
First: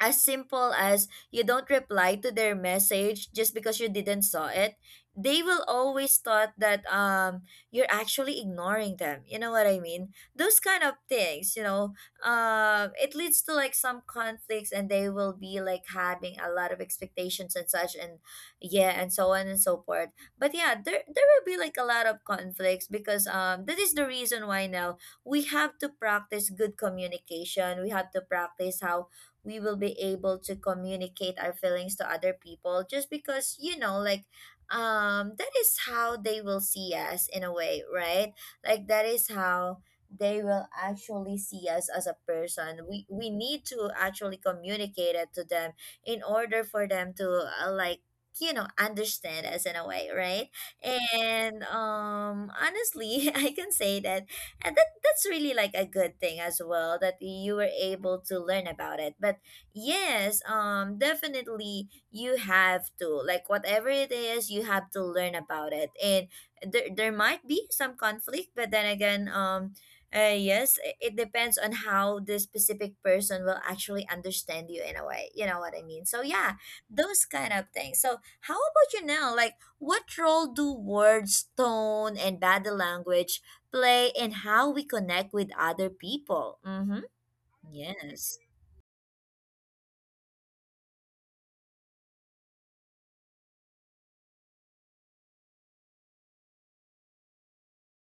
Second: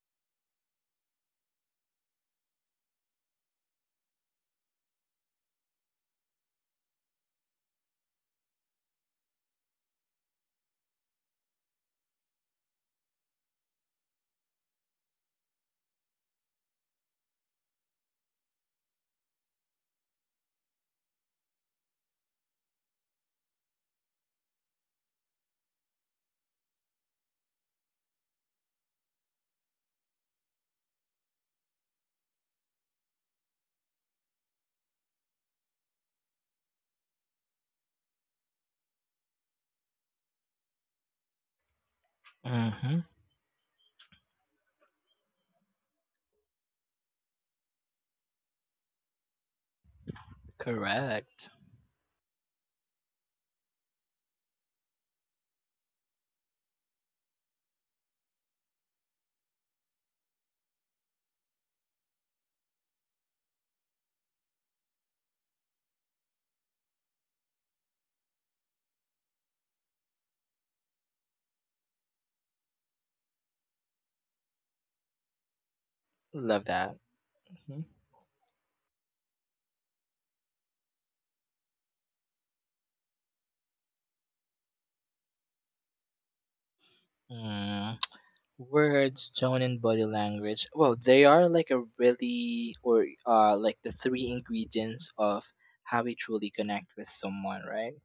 Speaker 1: as simple as you don't reply to their message just because you didn't saw it, they will always thought that you're actually ignoring them, you know what I mean, those kind of things, you know. It leads to like some conflicts, and they will be like having a lot of expectations and such, and yeah, and so on and so forth. But yeah, there will be like a lot of conflicts because that is the reason why now we have to practice good communication. We have to practice how we will be able to communicate our feelings to other people, just because you know, like, that is how they will see us in a way, right? Like that is how they will actually see us as a person.
Speaker 2: Mm-hmm.
Speaker 1: We need to actually communicate it to them in order for them to like, you know, understand us in a way, right?
Speaker 2: Correct.
Speaker 1: And honestly, <laughs> I can say that at the that's really like a good thing as well that you were able to learn about it. But yes, definitely you have to like, whatever it is, you have to learn about it. And there might be some conflict, but then again, yes, it depends on how this specific person will actually understand you in a way. You know what I mean? So yeah,
Speaker 2: Love that.
Speaker 1: those kind of
Speaker 2: Mhm.
Speaker 1: things. So how about you now? Like, what role do words, tone, and body language play, and how we connect with other people. Mm-hmm.
Speaker 2: Mm.
Speaker 1: Yes.
Speaker 2: Words, tone, and body language. Well, they are like a really, or like the three ingredients of how we truly connect with someone, right?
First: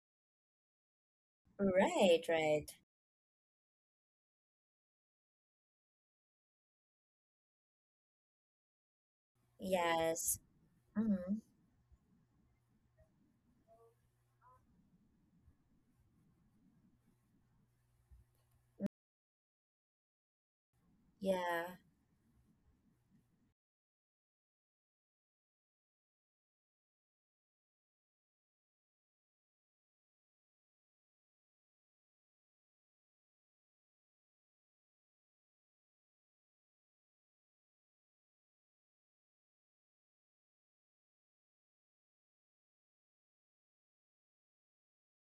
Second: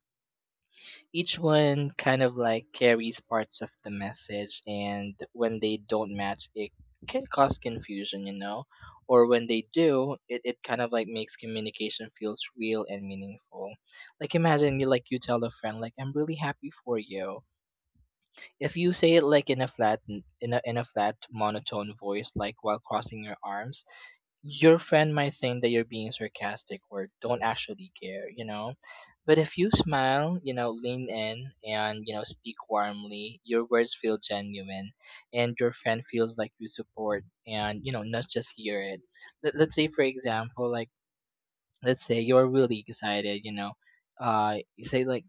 Speaker 2: Each one kind
Speaker 1: Right,
Speaker 2: of like
Speaker 1: right.
Speaker 2: carries parts of the message, and when they don't match, it can cause confusion, you know? Or when they do,
Speaker 1: Yes.
Speaker 2: it kind of like
Speaker 1: Mm-hmm.
Speaker 2: makes communication feels real and meaningful. Like, imagine you, like, you tell a friend, like, I'm really happy for you. If you say it, like, in a flat
Speaker 1: Yeah.
Speaker 2: monotone voice, like, while crossing your arms, your friend might think that you're being sarcastic or don't actually care, you know. But if you smile, you know, lean in, and, you know, speak warmly, your words feel genuine, and your friend feels like you support and, you know, not just hear it. Let's say, for example, like, let's say you're really excited, you know, you say, like,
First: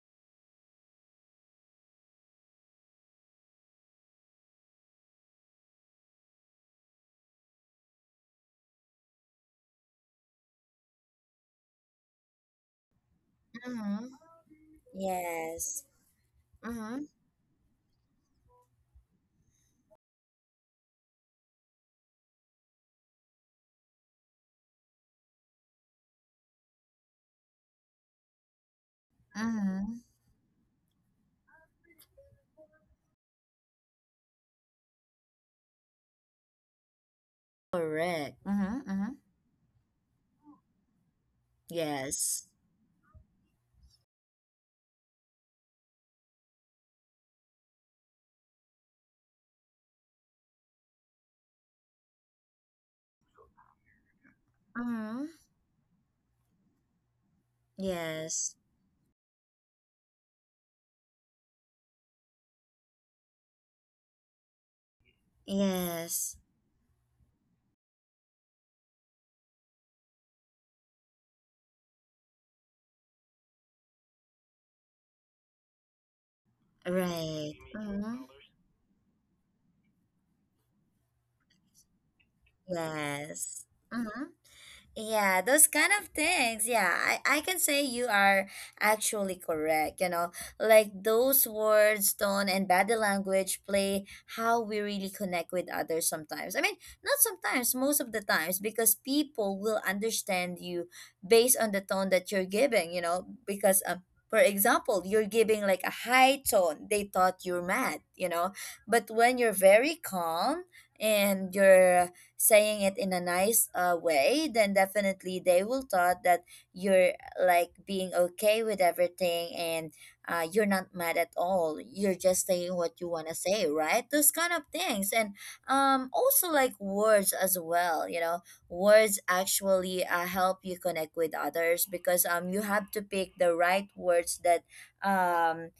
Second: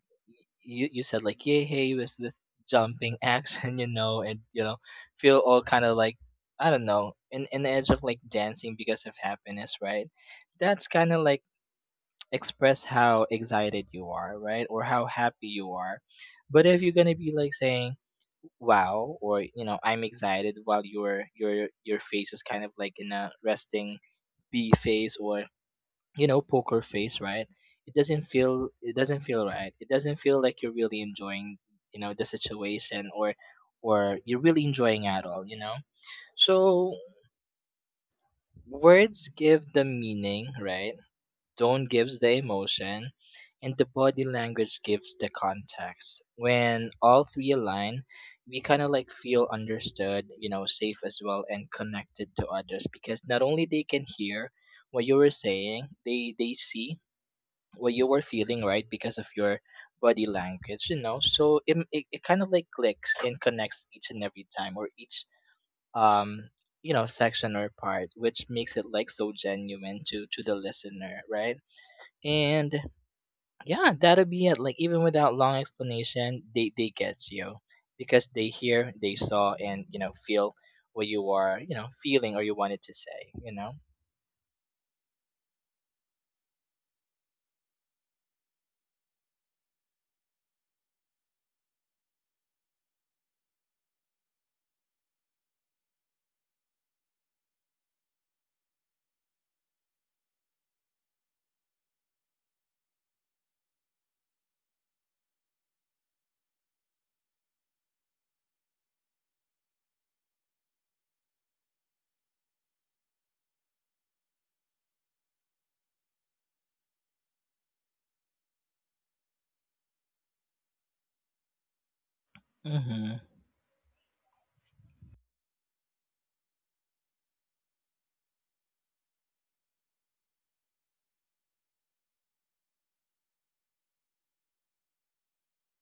Speaker 2: you said, like, yay, hey, with jumping action, <laughs> you know, and, you know, feel all kind of, like, I don't know, in the edge of, like, dancing because of happiness, right? That's kind of like express how excited you
Speaker 1: Mm-hmm.
Speaker 2: are, right, or how happy you
Speaker 1: Yes.
Speaker 2: are. But if you're
Speaker 1: Mm-hmm.
Speaker 2: gonna be like saying wow, or, you know, I'm excited, while your face is kind of, like, in a resting B phase, or, you know, poker face, right, it doesn't feel right. It
Speaker 1: Mm-hmm.
Speaker 2: doesn't feel like you're really enjoying, you know, the situation, or you're really enjoying at all, you know. So,
Speaker 1: Correct. Mm-hmm. Mm-hmm.
Speaker 2: words give the meaning, right? Tone gives the
Speaker 1: Yes.
Speaker 2: emotion, and the body language gives the context. When all three align, we kind of like feel understood, you know, safe as well, and connected to others, because not only they can hear what you were
Speaker 1: Mm-hmm.
Speaker 2: saying, they see what you were
Speaker 1: Yes.
Speaker 2: feeling, right? Because of your body language, you know. So it kind of like clicks and connects each and every time, or each,
Speaker 1: Yes.
Speaker 2: um section or part, which makes it, like, so genuine to the listener, right? And yeah, that'll be it. Like, even without long explanation, they get you
Speaker 1: Right.
Speaker 2: because
Speaker 1: Mm-hmm.
Speaker 2: they hear, they saw, and, you know, feel what you are, you know, feeling, or you wanted to say, you know.
Speaker 1: Yes. Mm-hmm. Yeah, those kind of things. Yeah, I can say you are actually correct. You know, like those words, tone, and body language play how we really connect with others sometimes. I mean, not sometimes, most of the times, because people will understand you based on the tone that you're giving, you know, because, for example, you're giving like a high tone, they thought you're mad, you know, but when you're very calm, and you're saying it in a nice way, then definitely they will thought that you're like being okay with everything and you're not mad at all. You're just saying what you
Speaker 2: Mm-hmm.
Speaker 1: want to say, right? Those kind of things. And also like words as well, you know, words actually help you connect with others because you have to pick the right words that um,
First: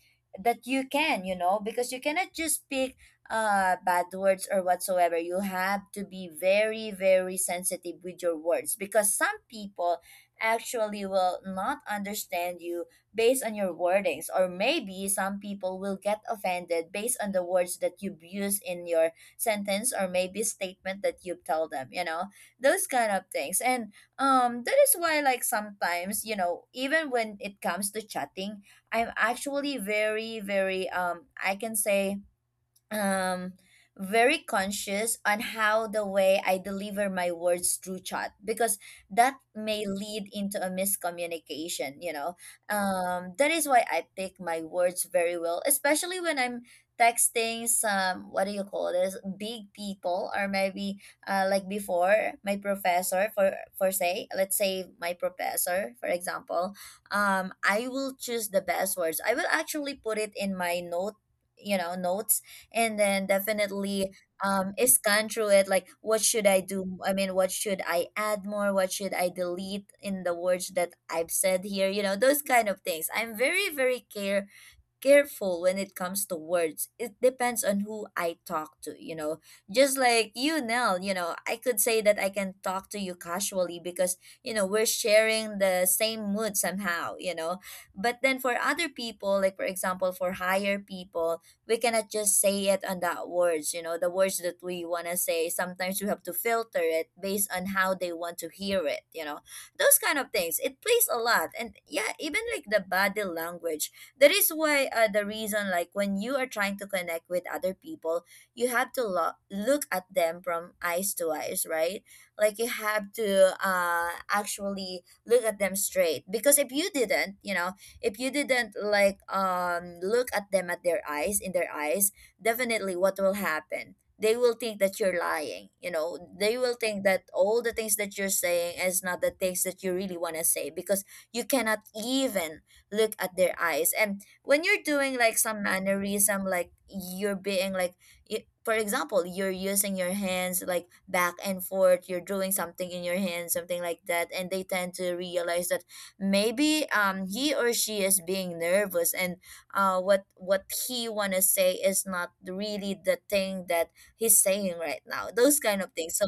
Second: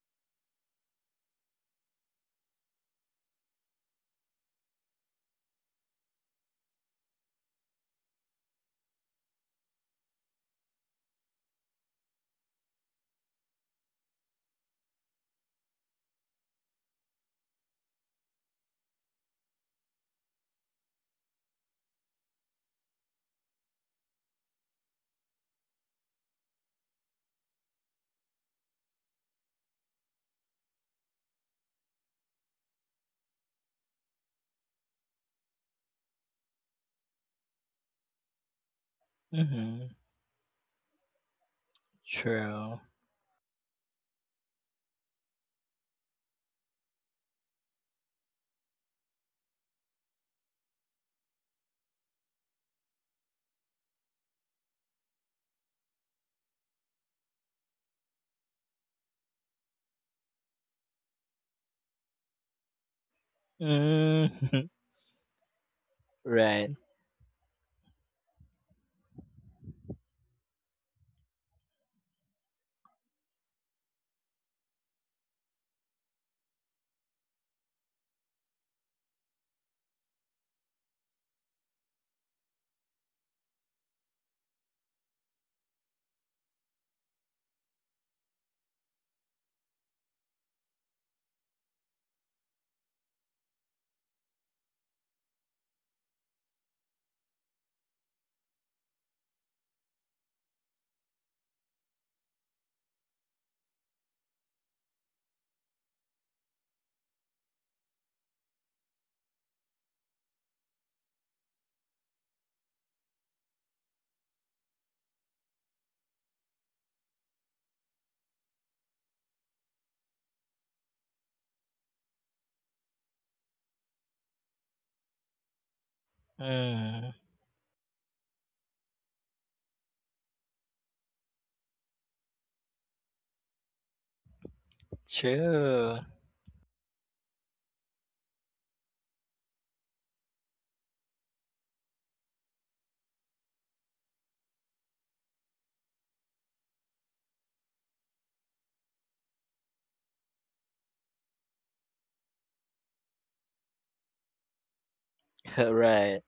Speaker 1: that you can you know because you cannot just pick bad words or whatsoever. You have to be very, very sensitive with your words because some people actually will not understand you based on your wordings, or maybe some people will get offended based on the words that you use in your sentence or maybe statement that you tell them, you know, those kind of things. And that is why, like, sometimes, you know, even when it comes to chatting, I'm actually very, very, I can say, um very conscious on how the way I deliver my words through chat because that
Speaker 2: Mm-hmm.
Speaker 1: may lead into a miscommunication, you know.
Speaker 2: True.
Speaker 1: That is why I pick my words very well, especially when I'm texting some what do you call this big people or maybe like before my professor for say let's say my professor for example, I will choose the best words. I will actually put it in my note, you know, notes, and then definitely
Speaker 2: Mm-hmm.
Speaker 1: is scan through it, like what
Speaker 2: <laughs>
Speaker 1: should I
Speaker 2: Right.
Speaker 1: do? I mean, what should I add more? What should I delete in the words that I've said here, you know, those kind of things. I'm very very care careful when it comes to words. It depends on who I talk to, you know. Just like you, Nell, you know, I could say that I can talk to you casually because, you know, we're sharing the same mood somehow, you know. But then for other people, like for example, for higher people, we cannot just say it on that words, you know, the words that we want to say. Sometimes we have to filter it based on how they want to hear it, you know. Those kind of things. It plays a lot. And yeah, even like the body language, that is why the reason like when you are trying to connect with other people, you have to look at them from eyes to eyes, right? Like you have to actually look at them straight, because if you didn't, you know, if you didn't like look at them at their eyes, in their eyes, definitely what will happen, they will think that you're lying, you know, they will think
Speaker 2: Mm,
Speaker 1: that all the things that you're saying is not the things that you really want to say because you cannot even look at their eyes. And when you're doing like some
Speaker 2: true.
Speaker 1: mannerism, like you're being like, for example, you're using your hands like back and forth, you're doing something in your hands, something like that, and they tend to realize that maybe he or she is being nervous and what he wanna say is not really the thing that he's saying right now.
Speaker 2: <laughs>
Speaker 1: Those kind of things.
Speaker 2: Right.
Speaker 1: So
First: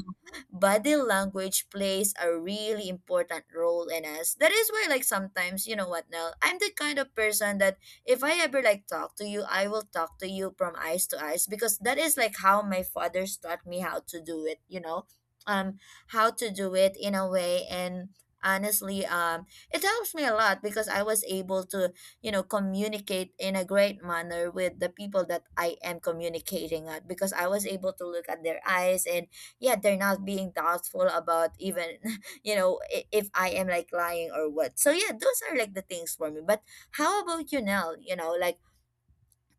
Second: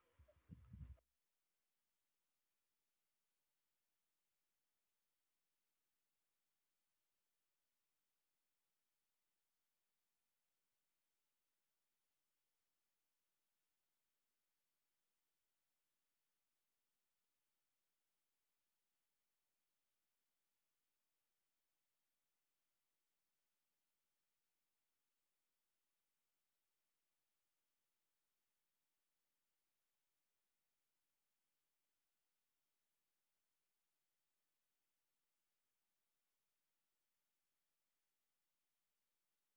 Speaker 1: body language plays a really important role in us. That is why, like, sometimes, you know what, Nell, I'm the kind of person that if I ever, like, talk to you, I will talk to you from eyes to eyes because that is, like, how my father's taught me how to do it, you know, um, how to do it in a way. And honestly, it helps me a lot because I was able to, you know, communicate in a great manner with the people that I am communicating at because I was able to look at their eyes and yeah, they're not being thoughtful about even <laughs> you know, if I am like lying or what. So yeah, those are like the things for me. But how about you, Nell? You know, like,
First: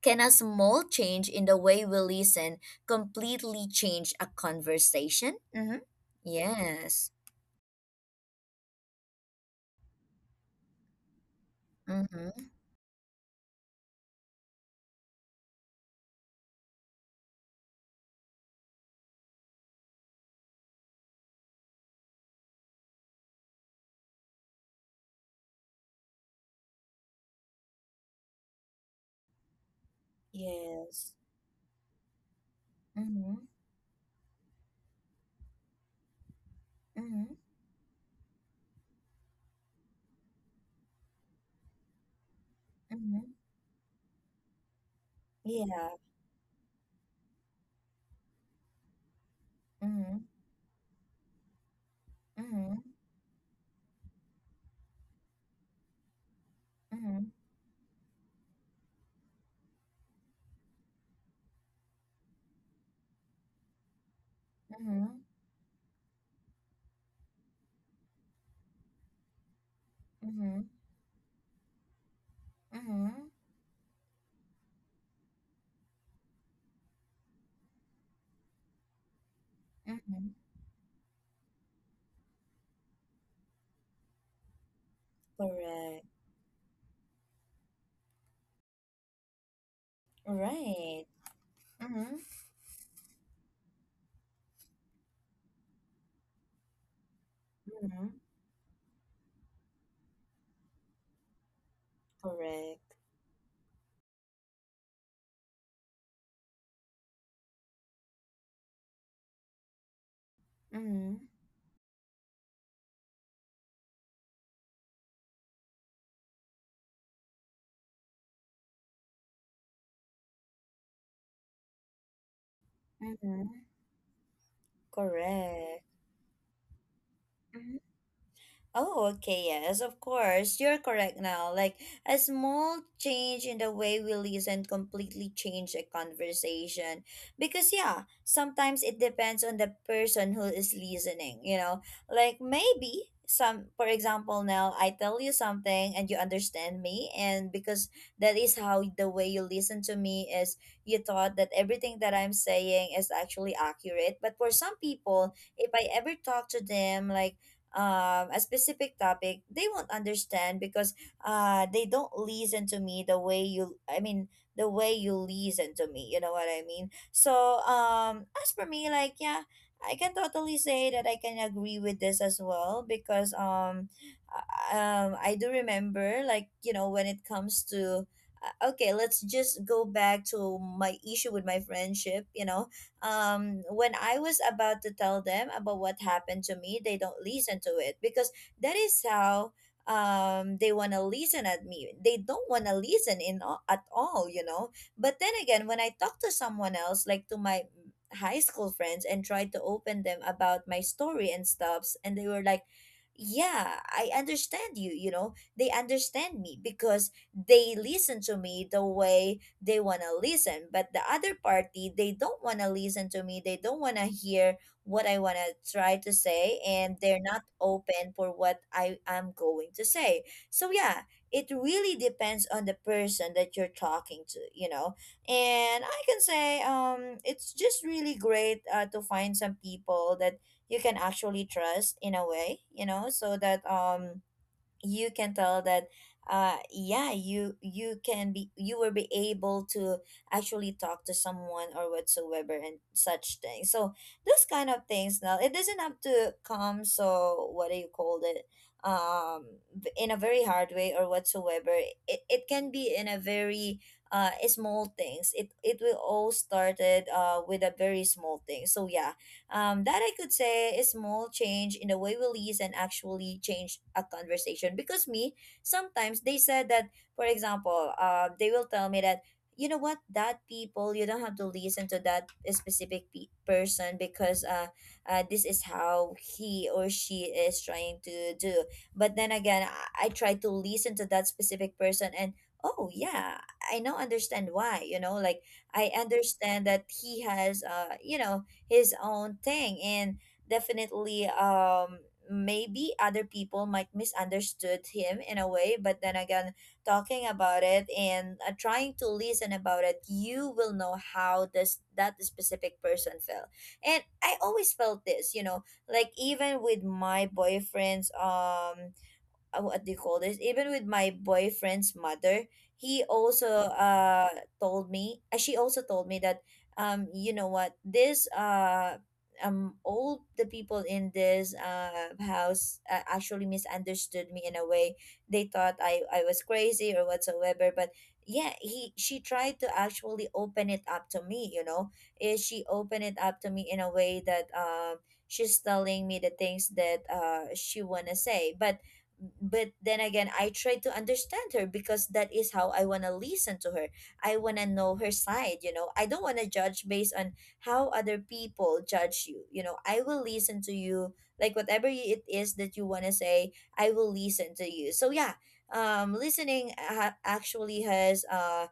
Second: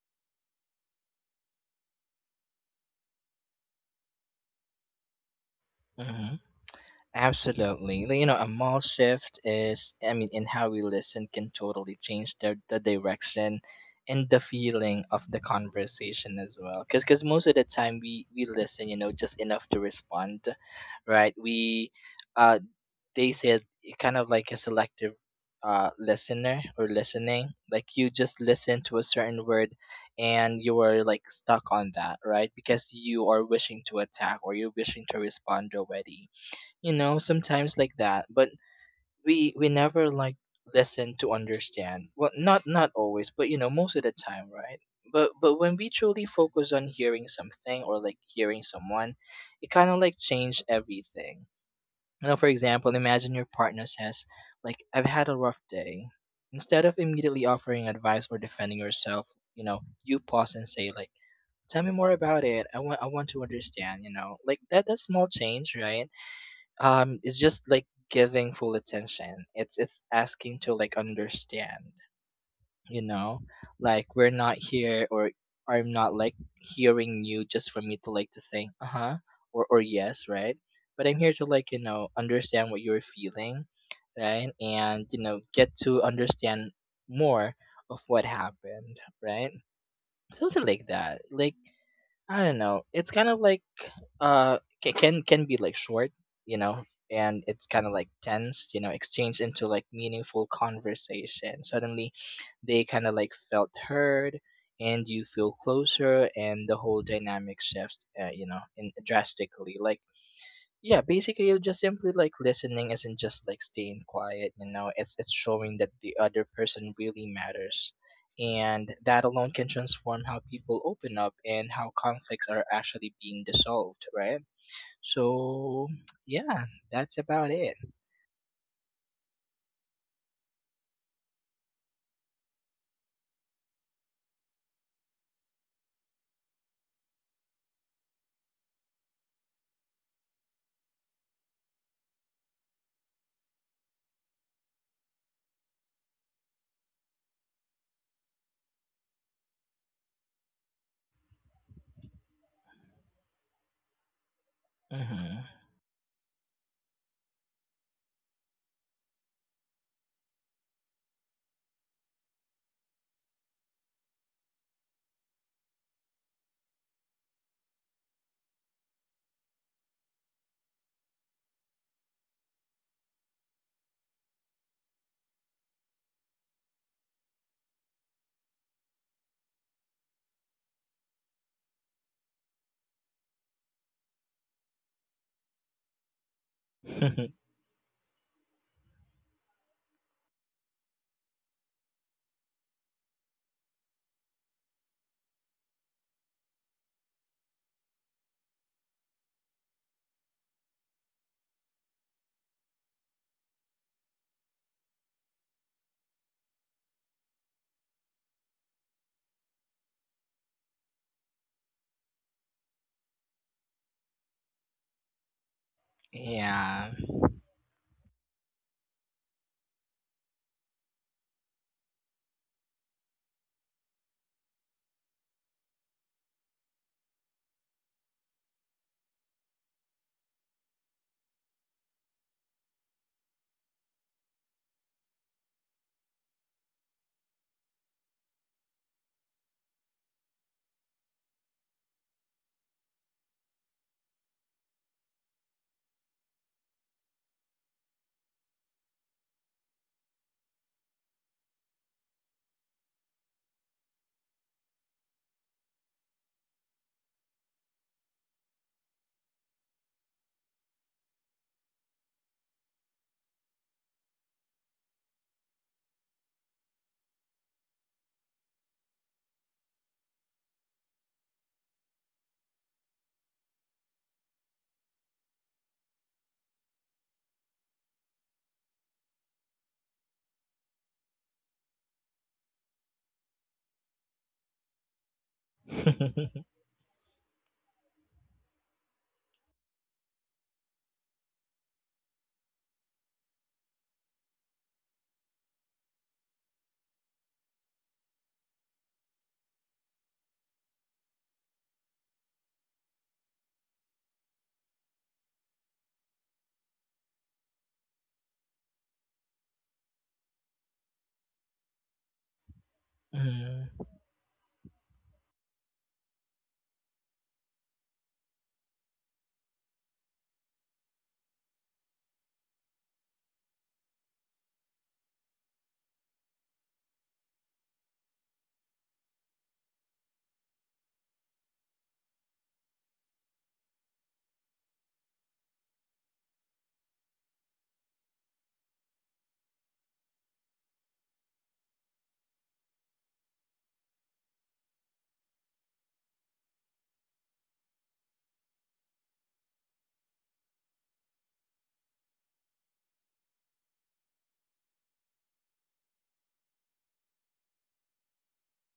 Speaker 1: can a small change in the way we listen completely change a conversation? Mm-hmm.
Speaker 2: Hmm.
Speaker 1: Yes.
Speaker 2: Absolutely. Like, you know, a mall shift is, I mean, in how we listen can totally
Speaker 1: Mm-hmm.
Speaker 2: change the direction and the feeling of the conversation as well. Because cause 'cause most of the time, we listen, you know, just enough to respond, right? We uh, they said it kind of like a selective, listener, or listening, like, you just listen to a certain word and you are,
Speaker 1: Yes.
Speaker 2: like, stuck on that, right? Because you
Speaker 1: Mm-hmm.
Speaker 2: are wishing to attack or you're wishing to respond already, you know,
Speaker 1: Mm-hmm.
Speaker 2: sometimes like that. But we never, like, listen to understand. Well, not
Speaker 1: Mm-hmm.
Speaker 2: always, but, you know, most of the time, right? But when
Speaker 1: Yeah.
Speaker 2: we truly focus on hearing something, or, like, hearing someone, it kind of like
Speaker 1: Mm-hmm.
Speaker 2: changed everything. You know, for
Speaker 1: Mm-hmm.
Speaker 2: example, imagine your partner says, like, I've had a rough day. Instead of
Speaker 1: Mm-hmm.
Speaker 2: immediately offering advice or defending yourself, you know, you pause and say, like, tell me more about it. I want to understand, you know. Like, that
Speaker 1: Mm-hmm.
Speaker 2: small change, right? It's just like giving full attention. It's asking
Speaker 1: Mm-hmm.
Speaker 2: to, like, understand, you
Speaker 1: Mm-hmm.
Speaker 2: know, like, we're not here, or I'm not like hearing you just for me to, like, to say uh-huh, or
Speaker 1: Mm-hmm.
Speaker 2: yes, right? But I'm here to, like, you know, understand what you're feeling, right? And, you know, get to
Speaker 1: Correct.
Speaker 2: understand more of what happened, right? Something like
Speaker 1: Right.
Speaker 2: that. Like,
Speaker 1: Mm-hmm.
Speaker 2: I don't know. It's kind of like can be, like, short, you know, and it's kind of
Speaker 1: Mm-hmm.
Speaker 2: like tense, you know, exchanged into, like, meaningful conversation. Suddenly, they
Speaker 1: Correct.
Speaker 2: kind of like felt heard, and you feel closer, and the whole dynamic shifts, you know, in drastically. Like, yeah,
Speaker 1: Mm-hmm.
Speaker 2: basically, you're just simply, like, listening isn't just like staying quiet, you know. It's showing that the other person really matters, and that alone can transform how people open up and how conflicts are actually being
Speaker 1: Mm-hmm.
Speaker 2: dissolved, right?
Speaker 1: Correct.
Speaker 2: So yeah, that's about it.
Speaker 1: Oh, okay, yes, of course. You're correct now. Like, a small change in the way we listen completely change a conversation. Because, yeah, sometimes it depends on the person who is listening, you know? Like, maybe some, for example, now I tell you something and you understand me, and because that is how the way you listen to me is, you thought that everything that I'm saying is actually accurate. But for some people,
Speaker 2: Hmm.
Speaker 1: if I ever talk to them, like, a specific topic, they won't understand because they don't listen to me the way you, I mean, the way you listen to me. You know what I mean? So, as for me, like, yeah, I can totally say that I can agree with this as well because I do remember, like, you know, when it comes to okay, let's just go back to my issue with my friendship, you know. When I was about to tell them about what happened to me, they don't
Speaker 2: <laughs>
Speaker 1: listen to it because that is how they want to listen at me, they don't want to listen in all, at all, you know. But then again, when I talk to someone else, like to my high school friends, and tried to open them about my story and stuffs, and they were like, yeah, I understand you, you know, they understand me because they listen to me the way they want to listen. But the other party, they don't want to listen to me, they don't want to hear what I want to try to say,
Speaker 2: Yeah.
Speaker 1: and they're not open for what I am going to say. So yeah, it really depends on the person that you're talking to, you know. And I can say it's just really great to find some people that you can actually trust in a way, you know, so that you can tell that yeah, you can be, you will be able to actually talk to someone or whatsoever and such things. So those kind of things, now it doesn't have to come so, what do you call it, um in a very hard way or whatsoever. It can be in a very small things. It will all started with a very small thing. So yeah, that I could say is small change in the way we listen actually change a conversation. Because me, sometimes they said that, for example, they will tell me that, you know what, that people, you don't have to listen to that specific person because this is how he or she is trying to do. But then again, I try to listen to that specific person and oh yeah, I now understand why, you know, like, I
Speaker 2: <laughs>
Speaker 1: understand that he has you know, his own thing. And definitely maybe other people might misunderstood him in a way, but then again, talking about it and trying to listen about it, you will know how this, that specific person felt. And I always felt this, you know, like even with my boyfriend's what do you call this? Even with my boyfriend's mother, he also
Speaker 2: Mhm.
Speaker 1: told me. She also told me that you know what, this all the people in this house actually misunderstood me in a way. They thought I was crazy or whatsoever. But yeah, he, she tried to actually open it up to me. You know. She opened it up to me in a way that she's telling me the things that she wanna say, but then again I try to understand her because that is how I want to listen to her. I want to know her side, you know. I don't want to judge based on how other people judge you. You know, I will listen to you, like whatever it is that you want to say. I will listen to you, so yeah. Listening actually has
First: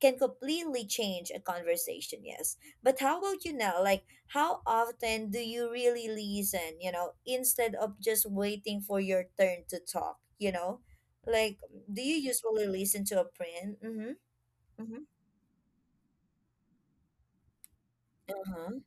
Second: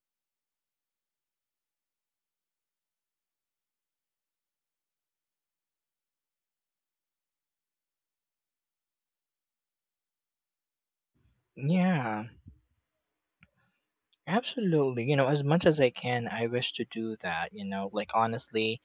Speaker 1: can completely change a conversation, yes. But how about you now, like how often do you really listen, you know, instead of just waiting for your turn to talk, you know, like do you
Speaker 2: Yeah.
Speaker 1: usually listen to a print? Mm-hmm. Mm-hmm.
Speaker 2: Absolutely. You know, as much as I can, I wish to do that. You know, like,
Speaker 1: Uh-huh.
Speaker 2: honestly,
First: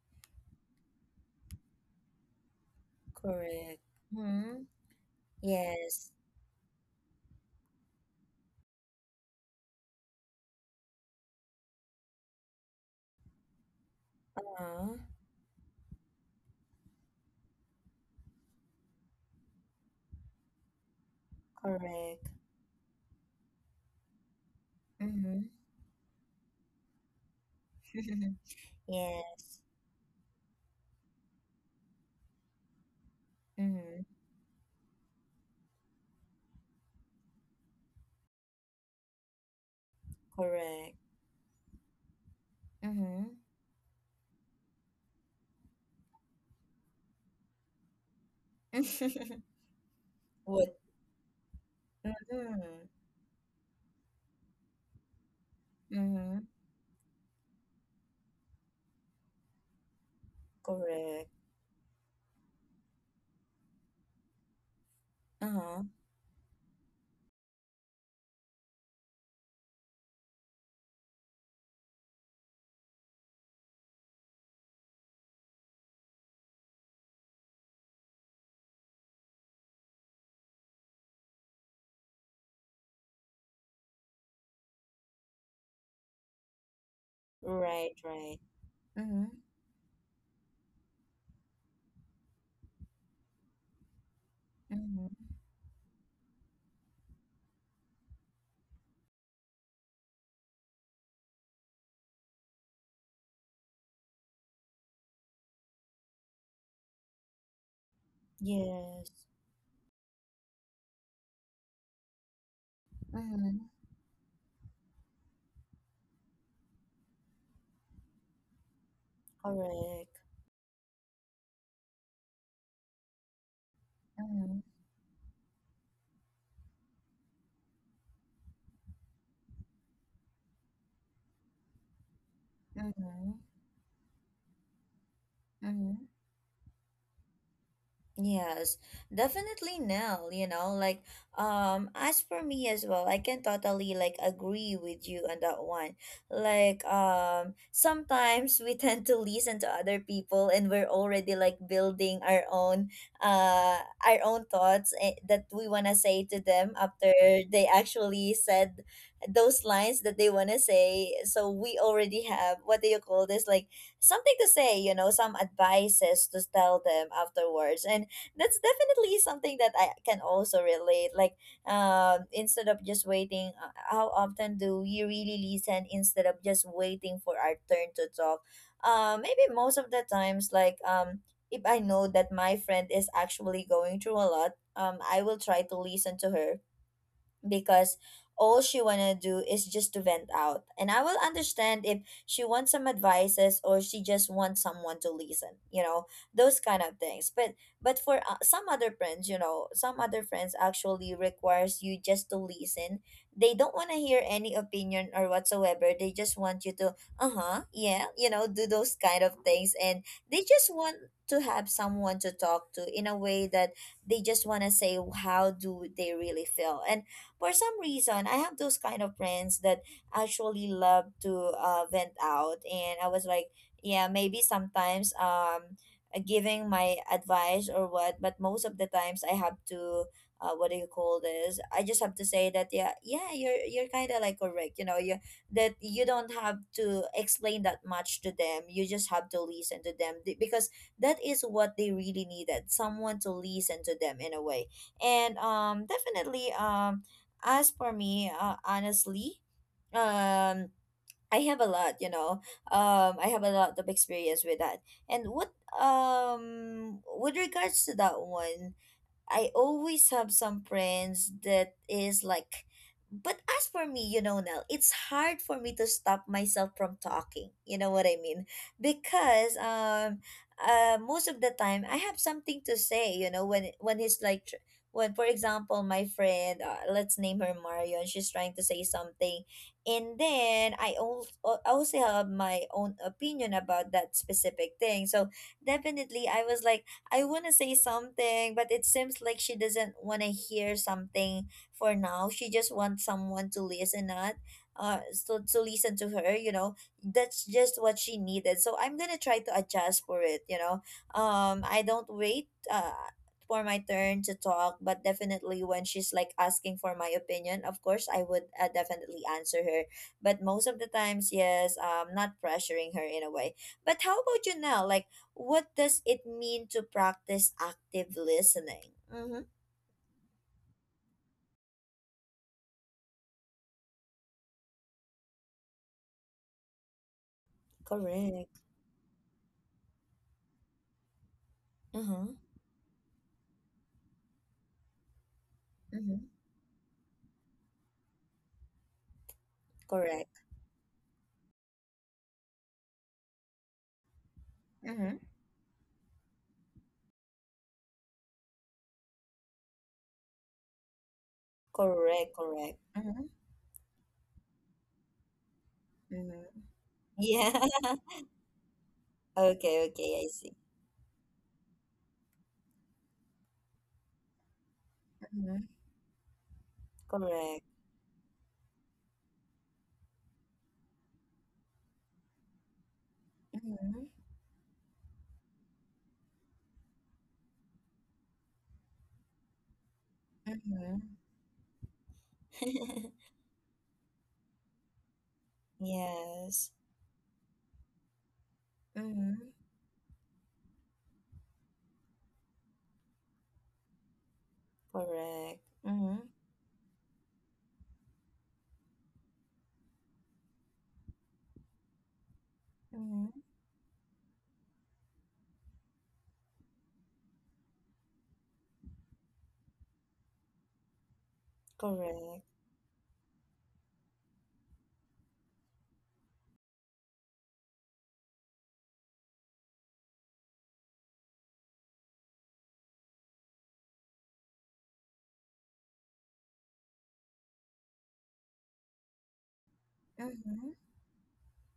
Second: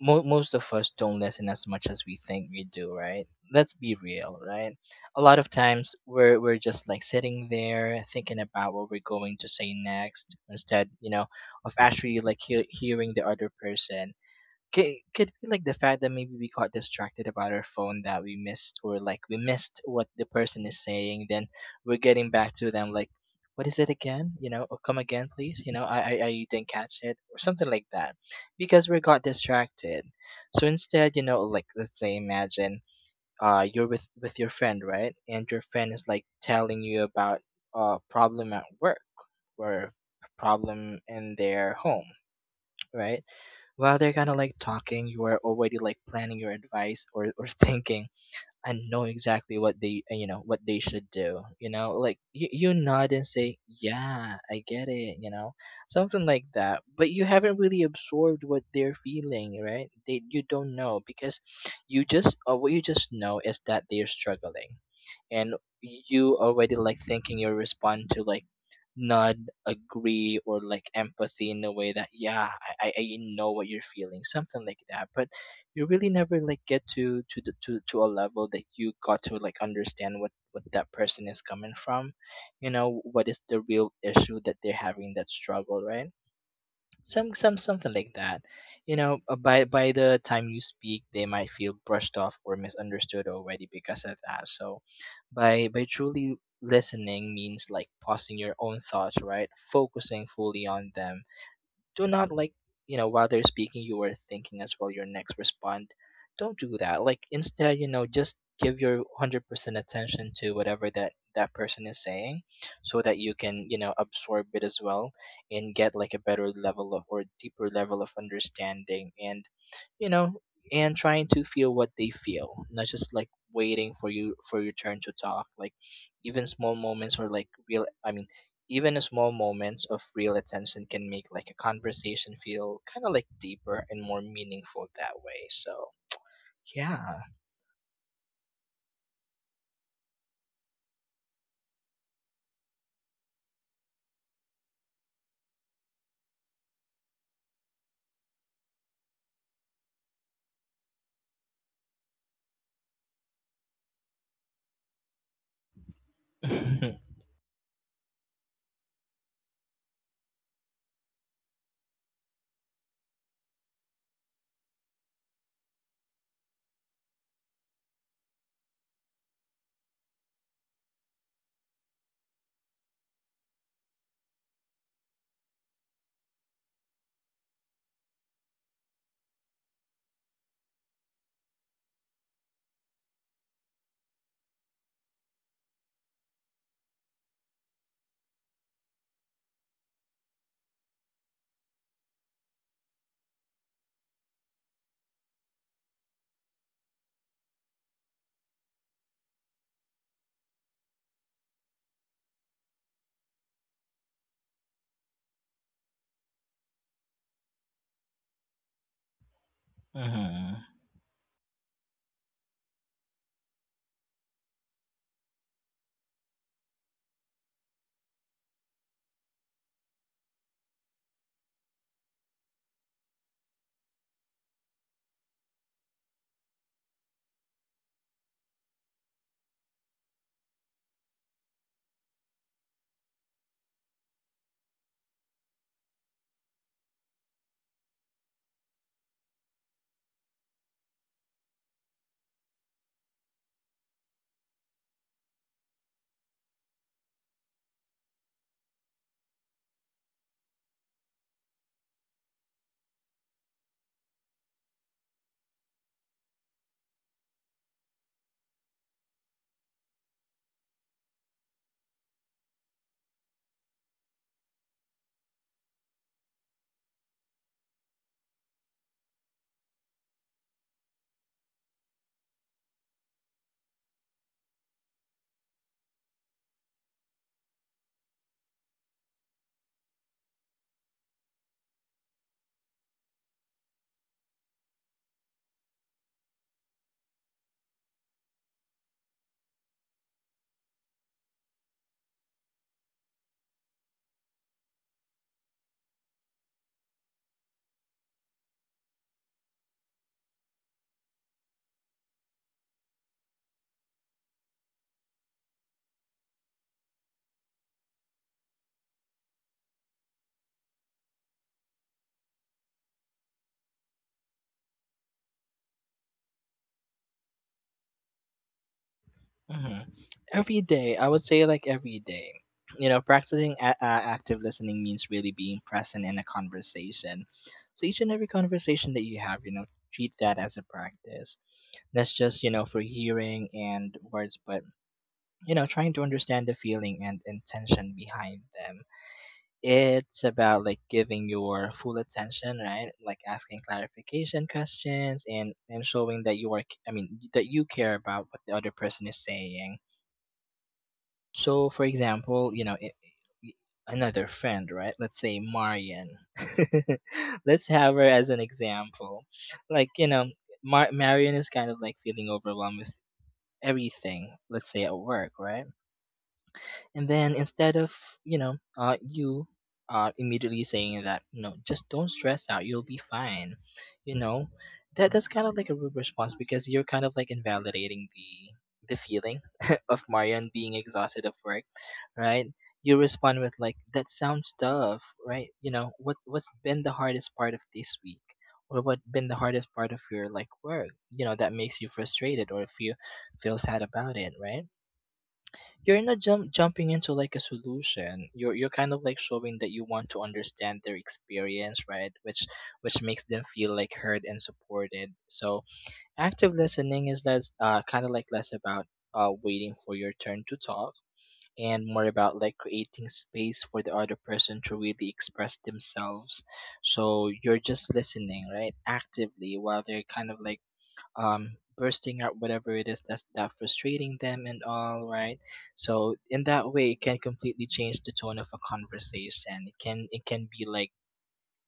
Speaker 2: most of us don't listen as much as we think we do, right? Let's
Speaker 1: Correct.
Speaker 2: be real,
Speaker 1: Mm-hmm.
Speaker 2: right? A lot of times
Speaker 1: Yes.
Speaker 2: we're just like sitting there thinking about what we're going to say next, instead, you know, of actually, like, hearing the other person.
Speaker 1: Uh-huh.
Speaker 2: Could be like the fact that maybe we got distracted about our phone that we missed or like we missed what the person is saying, then we're
Speaker 1: Correct.
Speaker 2: getting back to them like, what is it again, you know, or come again
Speaker 1: Mm-hmm.
Speaker 2: please, you know, I didn't catch it or something like that
Speaker 1: <laughs>
Speaker 2: because we
Speaker 1: Yeah.
Speaker 2: got distracted. So instead, you know, like let's say, imagine you're
Speaker 1: Mm-hmm.
Speaker 2: with your friend, right, and your friend is like telling you about a problem at work or
Speaker 1: Correct.
Speaker 2: problem in their home, right?
Speaker 1: Mm-hmm.
Speaker 2: While they're kind of like talking, you are already like planning your advice, or <laughs> thinking and know
Speaker 1: <laughs>
Speaker 2: exactly what they you know, what
Speaker 1: What?
Speaker 2: they should do, you know, like you
Speaker 1: Mm-hmm.
Speaker 2: nod and say, yeah, I get it, you know, something
Speaker 1: Mm-hmm.
Speaker 2: like that. But you haven't really absorbed what they're feeling, right? They, you don't know,
Speaker 1: Correct.
Speaker 2: because you just what you just know is that they're struggling, and
Speaker 1: Uh-huh.
Speaker 2: you already like thinking your respond to, like, nod, agree, or like empathy in a way that, yeah, I know what you're feeling, something like that. But you really never like get to to a level that you got to like understand what that person is coming from, you know, what is the real issue that they're having, that struggle, right?
Speaker 1: Right,
Speaker 2: Something like
Speaker 1: right.
Speaker 2: that. You know,
Speaker 1: Mm-hmm.
Speaker 2: by the time you speak, they might feel brushed off or misunderstood already because of that. So
Speaker 1: Mm-hmm.
Speaker 2: by truly listening means like pausing your own thoughts, right, focusing fully on them. Do not like, you know, while they're speaking, you are thinking as well your next respond. Don't do that. Like instead, you know, just give your
Speaker 1: Yes.
Speaker 2: 100% attention to whatever that that person is saying, so that you
Speaker 1: Mm-hmm.
Speaker 2: can, you know, absorb it as well and get like a better level of, or deeper level of, understanding. And you
Speaker 1: Correct.
Speaker 2: know, and trying to feel what they feel, not just like waiting for you,
Speaker 1: Mm-hmm.
Speaker 2: for your turn to talk. Like, even small moments, or like real, even small moments of real attention can make like a conversation feel kind of like deeper and more meaningful that way. So,
Speaker 1: Mm-hmm.
Speaker 2: yeah.
Speaker 1: Yes, definitely Nell, you know, like as for me as well, I can totally like agree with you on that one. Like sometimes we <laughs> tend to listen to other people, and we're already like building uh our own thoughts, that we want to say to them
Speaker 2: <laughs>
Speaker 1: after they actually said those lines that they want to say. So we already have, what do you call this, like something to say, you know, some advices to tell them afterwards. And that's definitely something that I can also relate. Like, instead of just waiting, how often do you really listen instead of just waiting for our turn to talk? Maybe most of the times, like, if I know that my friend is actually going through a lot, I will try to listen to her because all she wanna do is just to vent out. And I will understand if she wants some advices or she just wants someone to listen, you know, those kind of things. But for some other friends, you know, some other friends actually requires you just to listen. They don't wanna hear any opinion or whatsoever. They just want you to uh-huh, yeah, you know, do those kind of things. And they
Speaker 2: Hmm.
Speaker 1: just want to have someone to talk to in a way that they just want to say how do they really feel. And for some reason, I have those kind of friends that actually love to vent out, and I was like, yeah, maybe sometimes giving my advice or what, but most of the times I have to what do you call this? I just have to say that yeah, yeah, you're kind of like correct, you know, you that you don't have to explain that much to them. You just have to listen to them because that is what they really needed, someone to listen to them in a way. And definitely as for me, honestly, um, I have a lot, you know. I have a lot of experience with that. And what with regards to that one, I always have some friends that is like, but as for me, you know, Nell, it's hard for me to stop myself from talking. You know what I mean? Because most of the time I have something to say. You know, when he's like, when for example, my friend, let's name her Marion, she's trying to say something, and then I also have my own opinion about that specific thing. So definitely, I was like I want to say something, but it seems like she doesn't want to hear something for now. She just wants someone to listen at, so to listen to her. You know, that's just what she needed. So I'm gonna try to adjust for it. You know, I don't wait. For my turn to talk, but definitely when she's like asking for my opinion, of course I would, definitely answer her. But most of the times, yes, not pressuring her in a way. But how about you now, like what does it mean to practice active listening? Mm-hmm.
Speaker 2: Hmm. Every day, I would say, like every day. You know, practicing active listening means really being present in a conversation. So each and every
Speaker 1: Correct.
Speaker 2: conversation that you have, you know, treat that as a practice. That's
Speaker 1: Uh-huh.
Speaker 2: just, you know, for hearing and words, but you know, trying to
Speaker 1: Mm-hmm.
Speaker 2: understand the feeling and intention behind them. It's
Speaker 1: Correct.
Speaker 2: about like giving your full attention, right? Like asking clarification
Speaker 1: Mm-hmm.
Speaker 2: questions, and showing that you are that you care about what the other person is saying. So for
Speaker 1: Correct,
Speaker 2: example, you
Speaker 1: correct.
Speaker 2: know,
Speaker 1: Mm-hmm.
Speaker 2: i- another friend, right? Let's say Marian.
Speaker 1: Mm-hmm.
Speaker 2: <laughs>
Speaker 1: Yeah.
Speaker 2: Let's have her as an example.
Speaker 1: <laughs> Okay,
Speaker 2: Like, you
Speaker 1: okay, I
Speaker 2: know,
Speaker 1: see.
Speaker 2: Marian is kind of like feeling overwhelmed with everything, let's say at work,
Speaker 1: Mm-hmm.
Speaker 2: right? And then,
Speaker 1: Correct.
Speaker 2: instead of, you know, you are immediately saying that, no, just don't stress out, you'll be fine, you
Speaker 1: Mm-hmm.
Speaker 2: know, that that's kind of like a rude response, because you're kind of like invalidating the feeling <laughs> of Marian being
Speaker 1: Mm-hmm.
Speaker 2: exhausted of work, right? You
Speaker 1: <laughs>
Speaker 2: respond with like, that sounds tough, right? You know, what what's
Speaker 1: Yes.
Speaker 2: been the hardest part of this week, or what been
Speaker 1: Mm-hmm.
Speaker 2: the hardest part of your like work, you know, that makes you frustrated, or if you feel sad about it, right?
Speaker 1: Correct.
Speaker 2: You're
Speaker 1: Mm-hmm.
Speaker 2: not jumping into like a solution. You're kind of like showing that you want to understand their experience, right, which makes
Speaker 1: Mm-hmm.
Speaker 2: them feel like heard and supported. So active listening is less, kind of like less about waiting for your turn to talk, and more
Speaker 1: Correct.
Speaker 2: about like creating space for the other person to really express themselves. So you're just listening, right, actively, while they're kind of like bursting out whatever it is that's that frustrating them, and all right. So in that way, it can completely change the tone of a conversation. It can, it can
Speaker 1: Mm-hmm.
Speaker 2: be like,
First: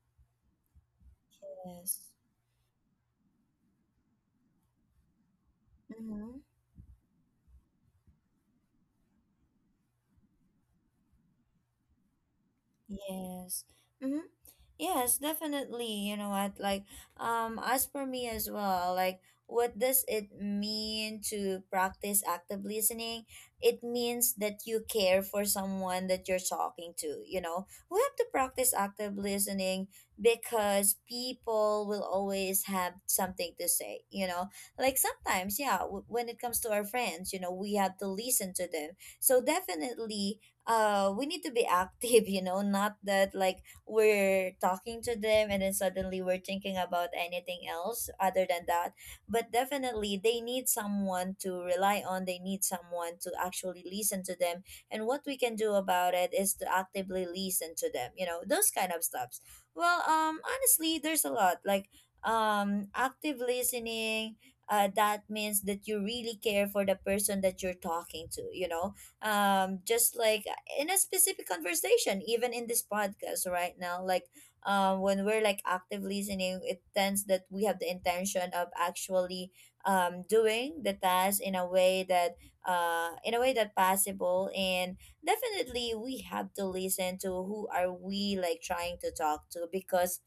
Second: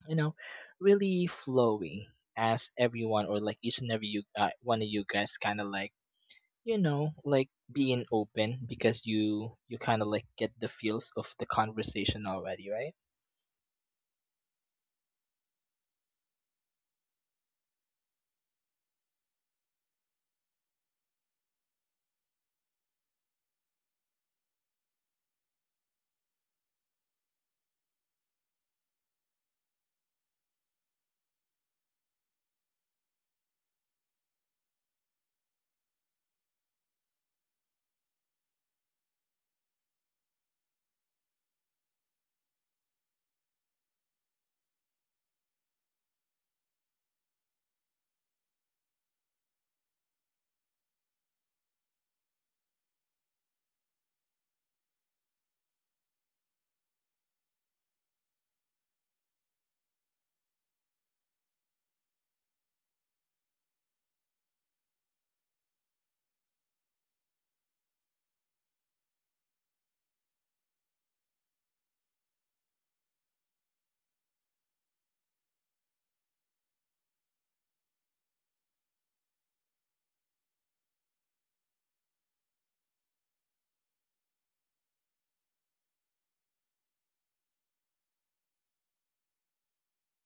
Speaker 2: you know, really
Speaker 1: Yes.
Speaker 2: flowing, as everyone, or like each and every, you one of you guys kind of like,
Speaker 1: Mm-hmm.
Speaker 2: you know, like being open, because you kind of like get the feels of the conversation already, right?
Speaker 1: Yes. Mm-hmm. Yes, definitely. You know what? Like, as for me as well, like, what does it mean to practice active listening? It means that you care for someone that you're talking to, you know? We have to practice active listening because people will always have something to say, you know? Like, sometimes, yeah, when it comes to our friends, you know, we have to listen to them. So, definitely, we need to be <laughs> active, you know, not that like we're talking to them and then suddenly we're thinking about anything else other than that. But definitely they need someone to rely on. They need someone to actually listen to them, and what we can do about it is to actively listen to them, you know, those kind of stuffs. Well, honestly there's a lot, like active listening, that means that you really care for the person that you're talking to, you know. Just like in a specific conversation, even in this podcast right now, like when we're like active listening, it tends that we have the intention of actually doing the task in a way that in a way that possible. And definitely we have to listen to who are we like trying to talk to, because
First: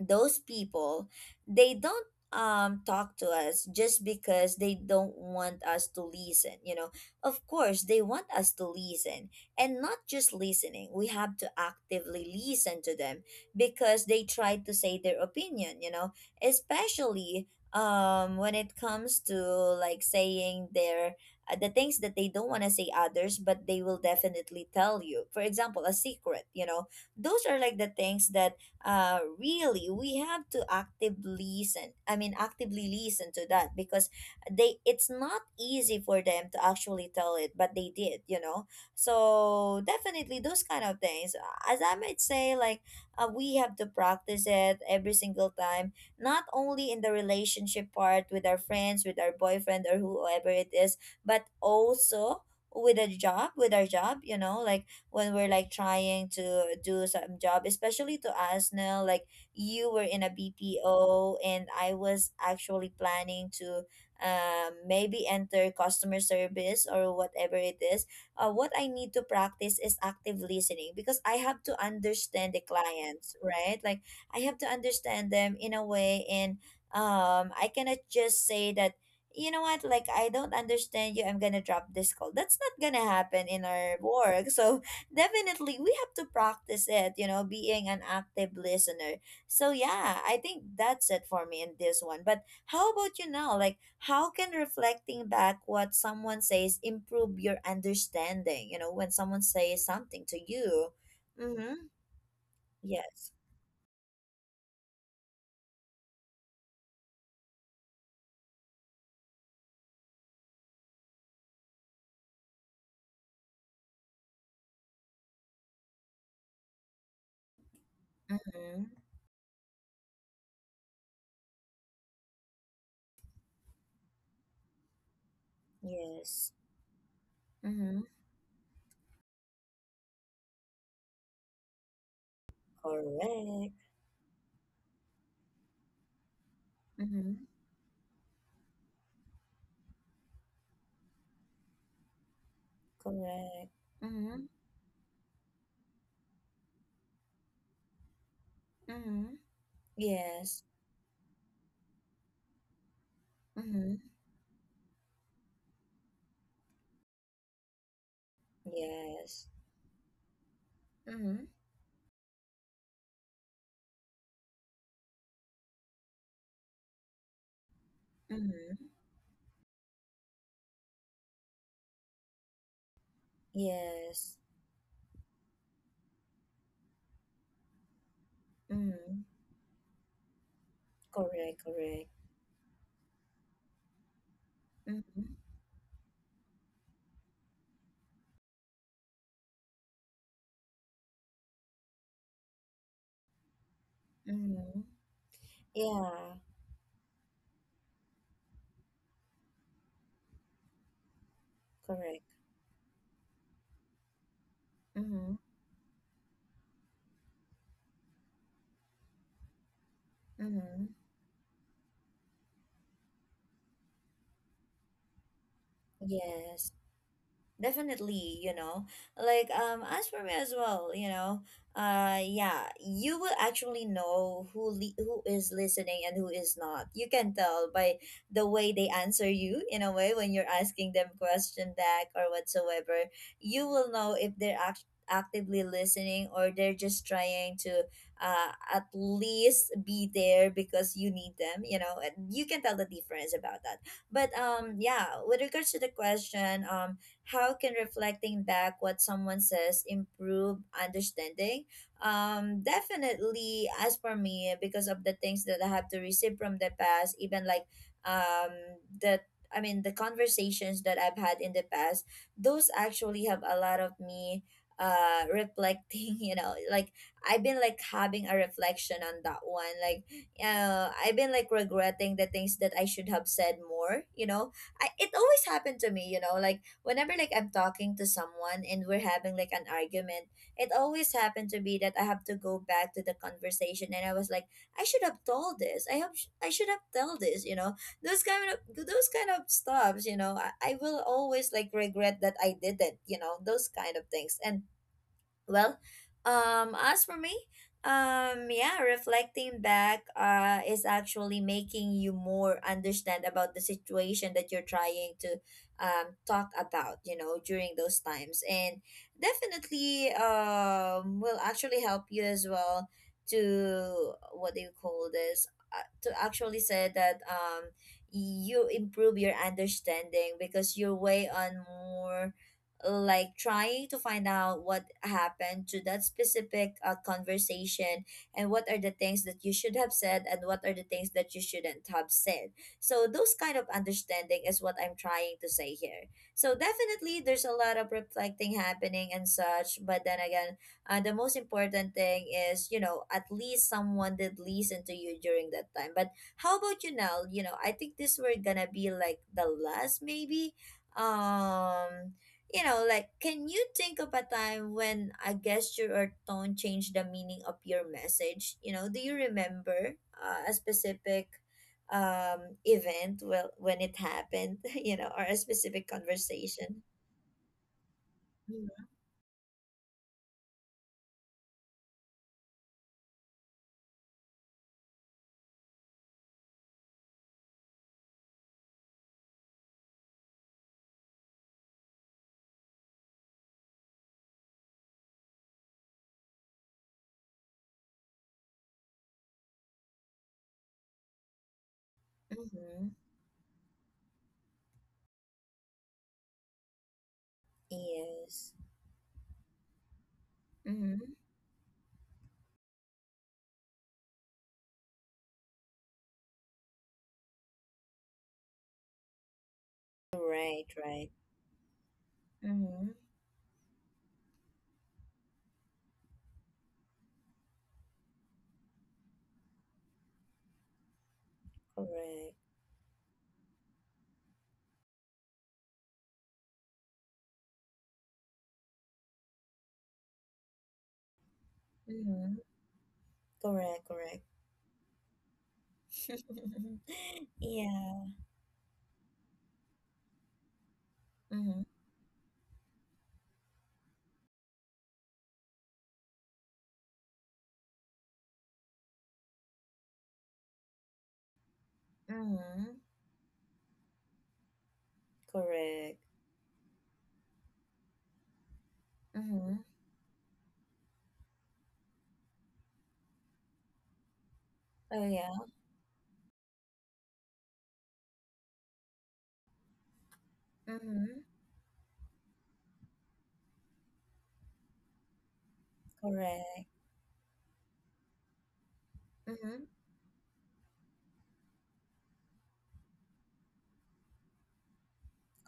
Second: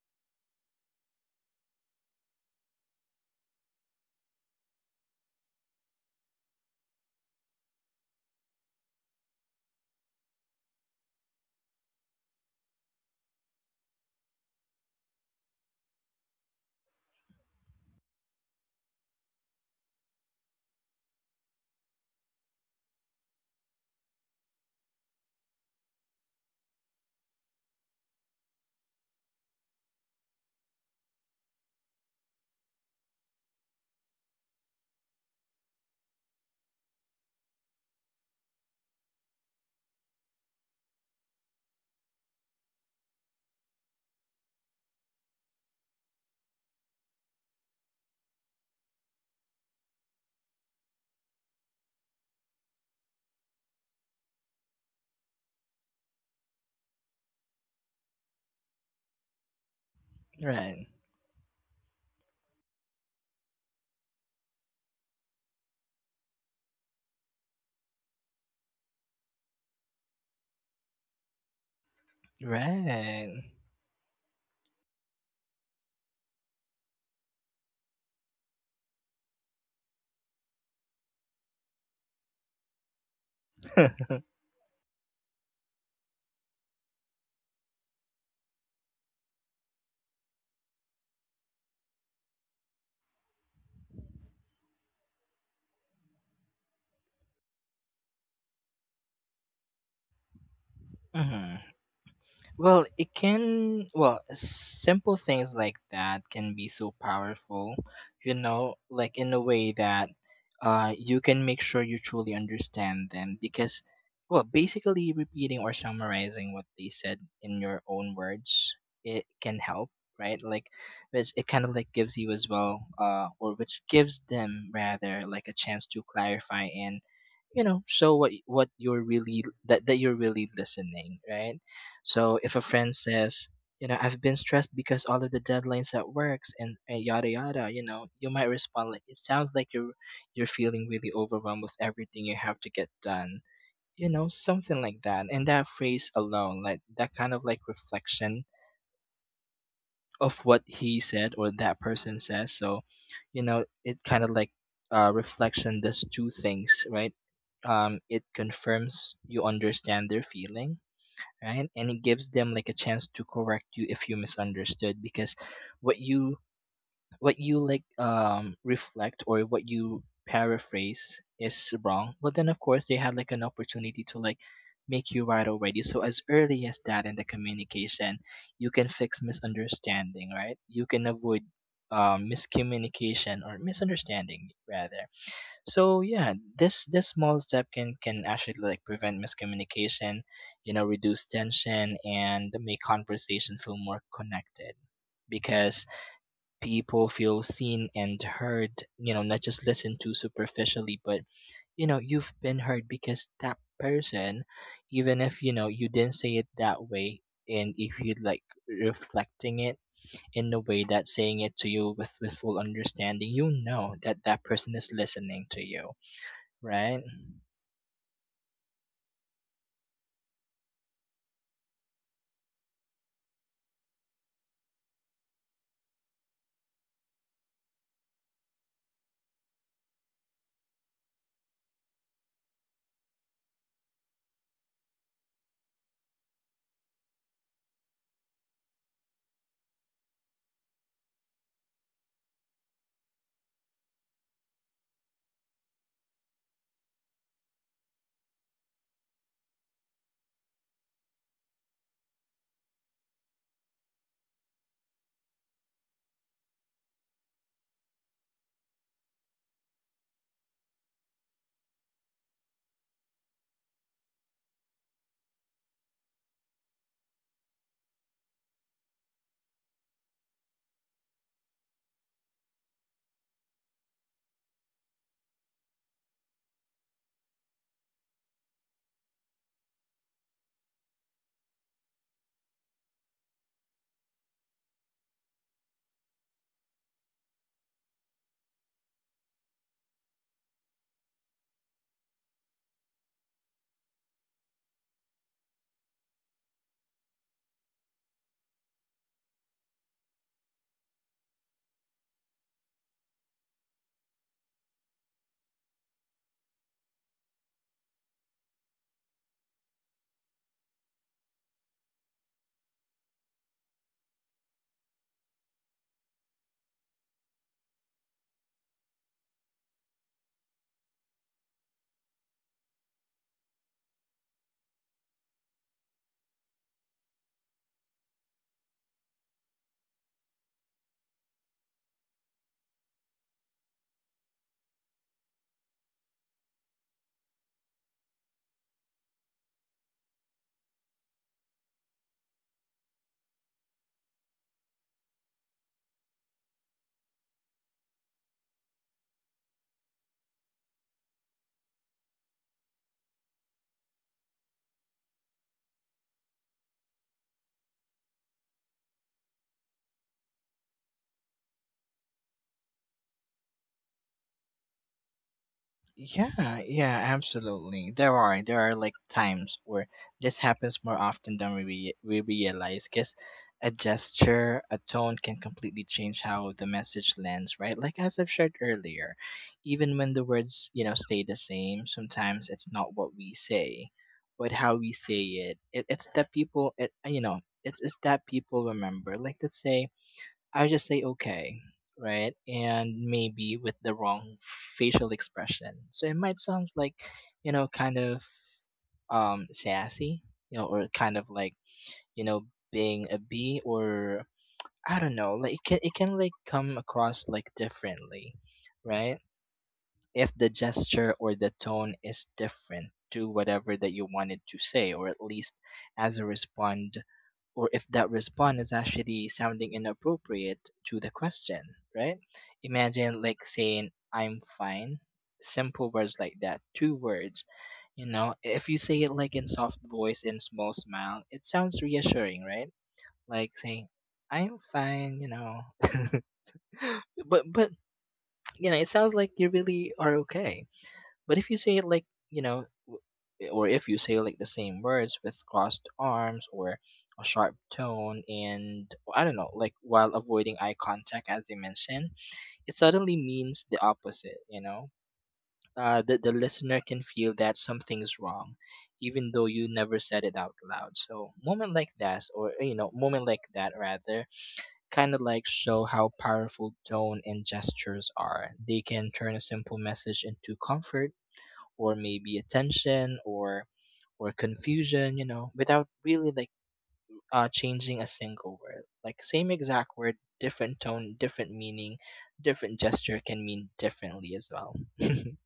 Speaker 1: those people, they don't talk to us just because they don't want us to listen, you know. Of course they want us to listen, and not just listening, we have to actively listen to them because they try to say their opinion, you know. Especially when it comes to like saying their the things that they don't want to say others, but they will definitely tell you for example a secret, you know. Those are like the things that really we have to actively listen, I mean actively listen to that, because they, it's not easy for them to actually tell it, but they did, you know. So definitely those kind of things, as I might say, like we have to practice it every single time, not only in the relationship part with our friends, with our boyfriend, or whoever it is, but also with a job, with our job, you know, like when we're like trying to do some job, especially to us now. Like you were in a
Speaker 2: Right,
Speaker 1: BPO, and I was actually planning to maybe enter customer service or whatever it is. What I need to practice is active listening because I have to understand the
Speaker 2: right.
Speaker 1: clients, right? Like I have to understand them in a way. And I cannot just say that you know what, like I don't understand you, I'm gonna drop this call. That's not gonna happen in our work. <laughs> So definitely, we have to practice it, you know, being an active listener. So, yeah, I think that's it for me in this one. But how about you now? Like, how can reflecting back what someone says improve your understanding? You know, when someone says something to you.
Speaker 2: Hmm.
Speaker 1: Mm-hmm.
Speaker 2: Well, it
Speaker 1: Yes.
Speaker 2: can, well, simple things like that can be so powerful, you know, like in a way that, you can make sure you truly understand them, because, well, basically repeating or summarizing what they said in your own words,
Speaker 1: Mm-hmm.
Speaker 2: it can help, right? Like, which it kind of like gives you as well, or which gives them rather, like a chance to
Speaker 1: Yes.
Speaker 2: clarify, and, you know,
Speaker 1: Mm-hmm.
Speaker 2: show what you're really, that that you're really listening, right? So if a friend says,
Speaker 1: Correct.
Speaker 2: you know, I've been stressed because all of the deadlines at works, and yada
Speaker 1: Mm-hmm.
Speaker 2: yada, you know, you might respond like, it sounds like you're feeling really overwhelmed with everything you have to get done.
Speaker 1: Correct.
Speaker 2: You know,
Speaker 1: Mm-hmm.
Speaker 2: something like that. And that phrase alone, like that kind of like reflection
Speaker 1: Mm-hmm.
Speaker 2: of
Speaker 1: Yes.
Speaker 2: what he said, or that person says. So, you know,
Speaker 1: Mm-hmm.
Speaker 2: it kind of like, uh, reflection does two things, right? It confirms you
Speaker 1: Yes.
Speaker 2: understand their feeling,
Speaker 1: Mm-hmm.
Speaker 2: right, and it gives them like a chance to correct you if you misunderstood, because what you, what you like, um,
Speaker 1: Mm-hmm.
Speaker 2: reflect, or what you paraphrase is wrong, well, then of course they had like an opportunity to
Speaker 1: Yes.
Speaker 2: like make you right already, so as early as that in the communication, you can fix
Speaker 1: Mm,
Speaker 2: misunderstanding, right? You can avoid,
Speaker 1: correct, correct.
Speaker 2: miscommunication or misunderstanding rather.
Speaker 1: Mm-hmm,
Speaker 2: So yeah, this small step can actually like prevent miscommunication, you know, reduce tension and make conversation feel more connected,
Speaker 1: mm-hmm.
Speaker 2: because
Speaker 1: Yeah,
Speaker 2: people feel seen and heard, you know, not just listened to superficially, but you know,
Speaker 1: correct.
Speaker 2: you've been heard, because that person, even
Speaker 1: Mm-hmm,
Speaker 2: if you know you didn't say it that way, and if you like reflecting it in a way
Speaker 1: mm-hmm.
Speaker 2: that saying it to you with full understanding, you know that that person is listening to you,
Speaker 1: Yes.
Speaker 2: right?
Speaker 1: Definitely, you know, like as for me as well, you know, yeah, you will actually know who who is listening and who is not. You can tell by the way they answer you in a way when you're asking them question back or whatsoever. You will know if they're actively listening, or they're just trying to uh at least be there because you need them. You know, and you can tell the difference about that. But yeah, with regards to the question, how can reflecting back what someone says improve understanding? Definitely, as for me, because of the things that I have to receive from the past, even like um, the I mean, the conversations that I've had in the past, those actually have a lot of me reflecting. <laughs> You know, like I've been like having a reflection on that one, like I've been like regretting the things that I should have said more, you know. I, it always happened to me, you know, like whenever like I'm talking to someone and we're having like an argument, it always happened to be that I have to go back to the conversation, and I was like, I should have told this. I have I should have told this, you know. Those kind of stuffs, you know. I will always like regret that I didn't, you know, those kind of things. And well, as for me, yeah, reflecting back, is actually making you more understand about the situation that you're trying to, talk about, you know, during those times. And definitely, will actually help you as well to what do you call this? To actually say that, you improve your understanding because you're way on more like trying to find out what happened to that specific conversation, and what are the things that you should have said and what are the things that you shouldn't have said. So those kind of understanding is what I'm trying to say here. So definitely there's a lot of reflecting happening and such, but then again, the most important thing is, you know, at least someone did listen to you during that time. But how about you now? You know, I think this were gonna be like the last maybe. um you know, like, can you think of a time when a gesture or tone changed the meaning of your message? You know, do you remember a specific event, well, when it happened, <laughs> you know, or a specific
Speaker 2: Yeah,
Speaker 1: conversation?
Speaker 2: yeah, absolutely. There are like times where this happens more often than we we realize, because a gesture, a tone can completely change how the message lands, right? Like as I've shared earlier, even when the words, you know, stay the same, sometimes it's not what we say, but how we say it. You know, it's that people remember. Like let's say I just say, okay, right?
Speaker 1: Mm-hmm.
Speaker 2: And maybe with the wrong facial expression, so it might sound like, you know, kind of,
Speaker 1: Yes.
Speaker 2: um, sassy, you know, or
Speaker 1: Mm-hmm.
Speaker 2: kind of like, you know, being a bee, or I don't know, like it can, it can like come across like differently, right? If the
Speaker 1: Right, right.
Speaker 2: gesture or the tone is different
Speaker 1: Mm-hmm.
Speaker 2: to whatever that you wanted to say, or at least as a respond, or if that response is actually sounding inappropriate to the question, right?
Speaker 1: Correct.
Speaker 2: Imagine like saying, I'm fine. Simple words like that, two words, you know, if you say it like in soft voice and small smile, it sounds
Speaker 1: Mm-hmm.
Speaker 2: reassuring, right, like
Speaker 1: Correct,
Speaker 2: saying,
Speaker 1: correct.
Speaker 2: I'm fine, you know, <laughs>
Speaker 1: <laughs>
Speaker 2: but,
Speaker 1: Yeah.
Speaker 2: you know, it sounds like you really are okay. But if you
Speaker 1: Mm-hmm.
Speaker 2: say it like, you know, or if you say like the same words with crossed arms or a sharp tone, and I don't know, like while avoiding eye contact, as you mentioned,
Speaker 1: Mm-hmm.
Speaker 2: it suddenly means the opposite, you know?
Speaker 1: Correct.
Speaker 2: The listener can feel that something's wrong, even though
Speaker 1: Mm-hmm.
Speaker 2: you never said it out loud. So moment like that, or you know, moment like that rather,
Speaker 1: Oh,
Speaker 2: kind of
Speaker 1: yeah.
Speaker 2: like show how powerful tone and gestures are. They can turn a simple message into comfort,
Speaker 1: Mm-hmm.
Speaker 2: or maybe attention, or confusion, you know, without really like,
Speaker 1: Correct.
Speaker 2: uh, changing a single word. Like same
Speaker 1: Mm-hmm.
Speaker 2: exact word, different tone, different meaning, different gesture can mean differently as well. <laughs>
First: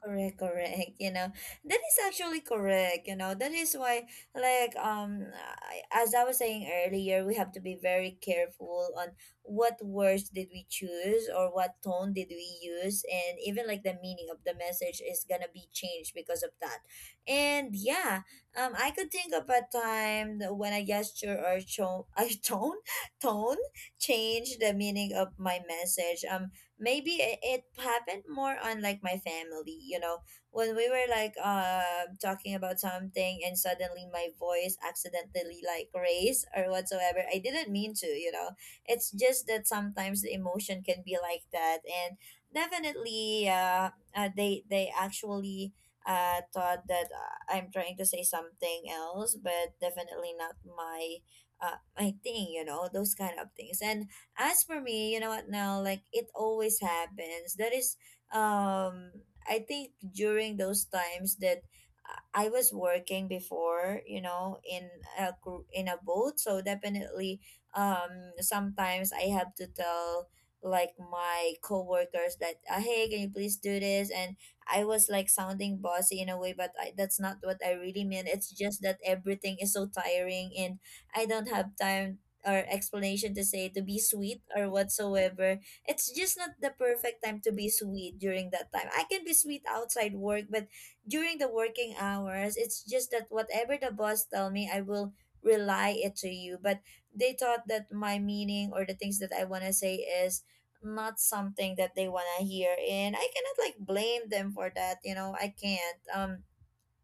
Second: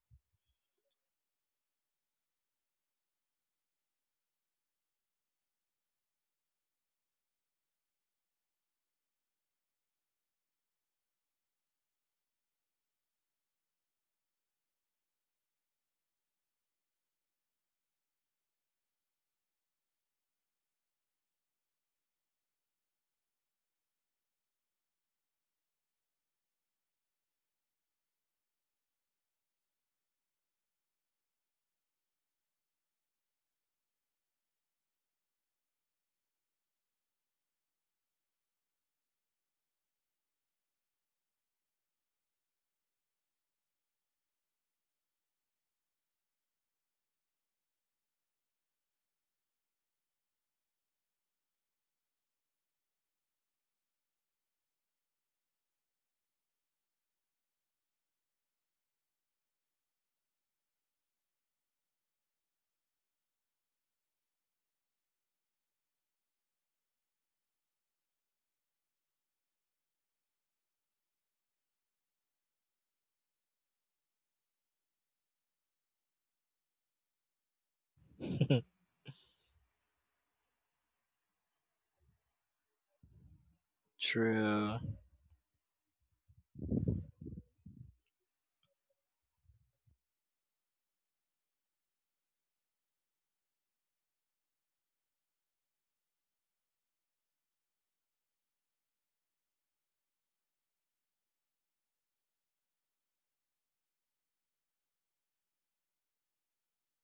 Speaker 1: Correct, correct. You know, that is actually correct. You know, that is why, like, I, as I was saying earlier, we have to be very careful on what words did we choose or what tone did we use, and even like the meaning of the message is gonna be changed because of that. And yeah, I could think of a time that when a gesture or tone, <laughs> a tone, tone changed the meaning of my message. Maybe it happened more on like my family, you know, when we were like talking about something and suddenly my voice accidentally like raised or whatsoever, I didn't mean to, you know. It's just that sometimes the emotion can be like that. And definitely they actually thought that I'm trying to say something else, but definitely not my my thing, you know, those kind of things. And as for me, you know what, now like it always happens, that is, um I think during those times that I was working before, you know, in in a boat. So definitely, um sometimes I have to tell like my coworkers that, hey, can you please do this. And I was like sounding bossy in a way, but I, that's not what I really mean. It's
Speaker 2: <laughs>
Speaker 1: just that everything is so tiring, and I don't have time or explanation to say, to be sweet or
Speaker 2: True.
Speaker 1: whatsoever. It's just not the perfect time to be sweet. During that time I can be sweet outside work, but during the working hours, it's just that whatever the boss tell me, I will rely it to you. But they thought that my meaning or the things that I want to say is not something that they want to hear, and I cannot like blame them for that, you know. I can't, um,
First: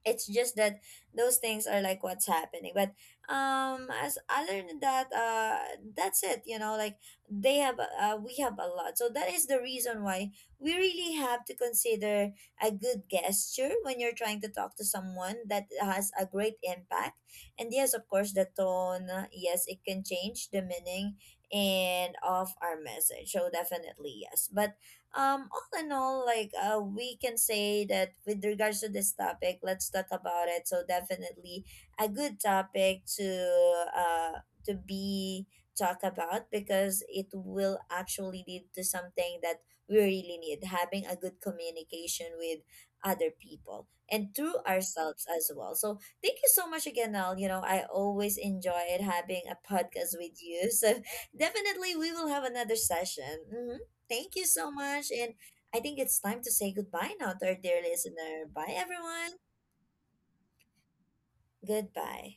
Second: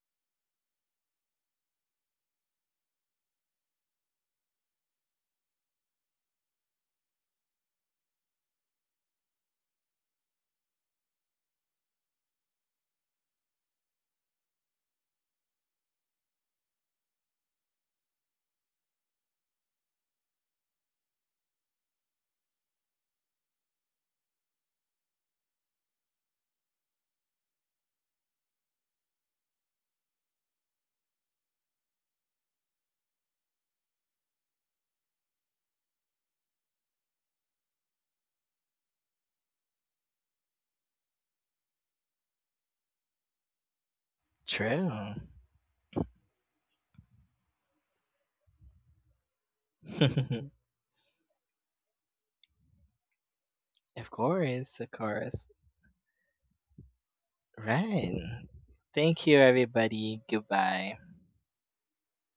Speaker 1: it's just that those things are like what's happening. But as, other than that, that's it, you know, like they have, we have a lot. So that is the reason why we really have to consider a good gesture. When you're trying to talk to someone, that has a great impact. And yes, of course, the tone, yes, it can change the meaning and of our message. So definitely yes. But all in all, like, we can say that with regards to this topic, let's talk about it. So definitely a good topic uh to be talk about, because it will actually lead to something that we really need, having a good communication with other people and through
Speaker 2: True.
Speaker 1: ourselves as well. So thank you so much again, Al. You know, I always enjoyed having a podcast with
Speaker 2: <laughs>
Speaker 1: you, so <laughs> definitely we will have another session. Mhm.
Speaker 2: Of
Speaker 1: Thank you so
Speaker 2: course, of
Speaker 1: much. And
Speaker 2: course.
Speaker 1: I think it's time to say goodbye now to our dear
Speaker 2: Right.
Speaker 1: listener. Bye,
Speaker 2: Thank you,
Speaker 1: everyone.
Speaker 2: everybody. Goodbye.
Speaker 1: Goodbye.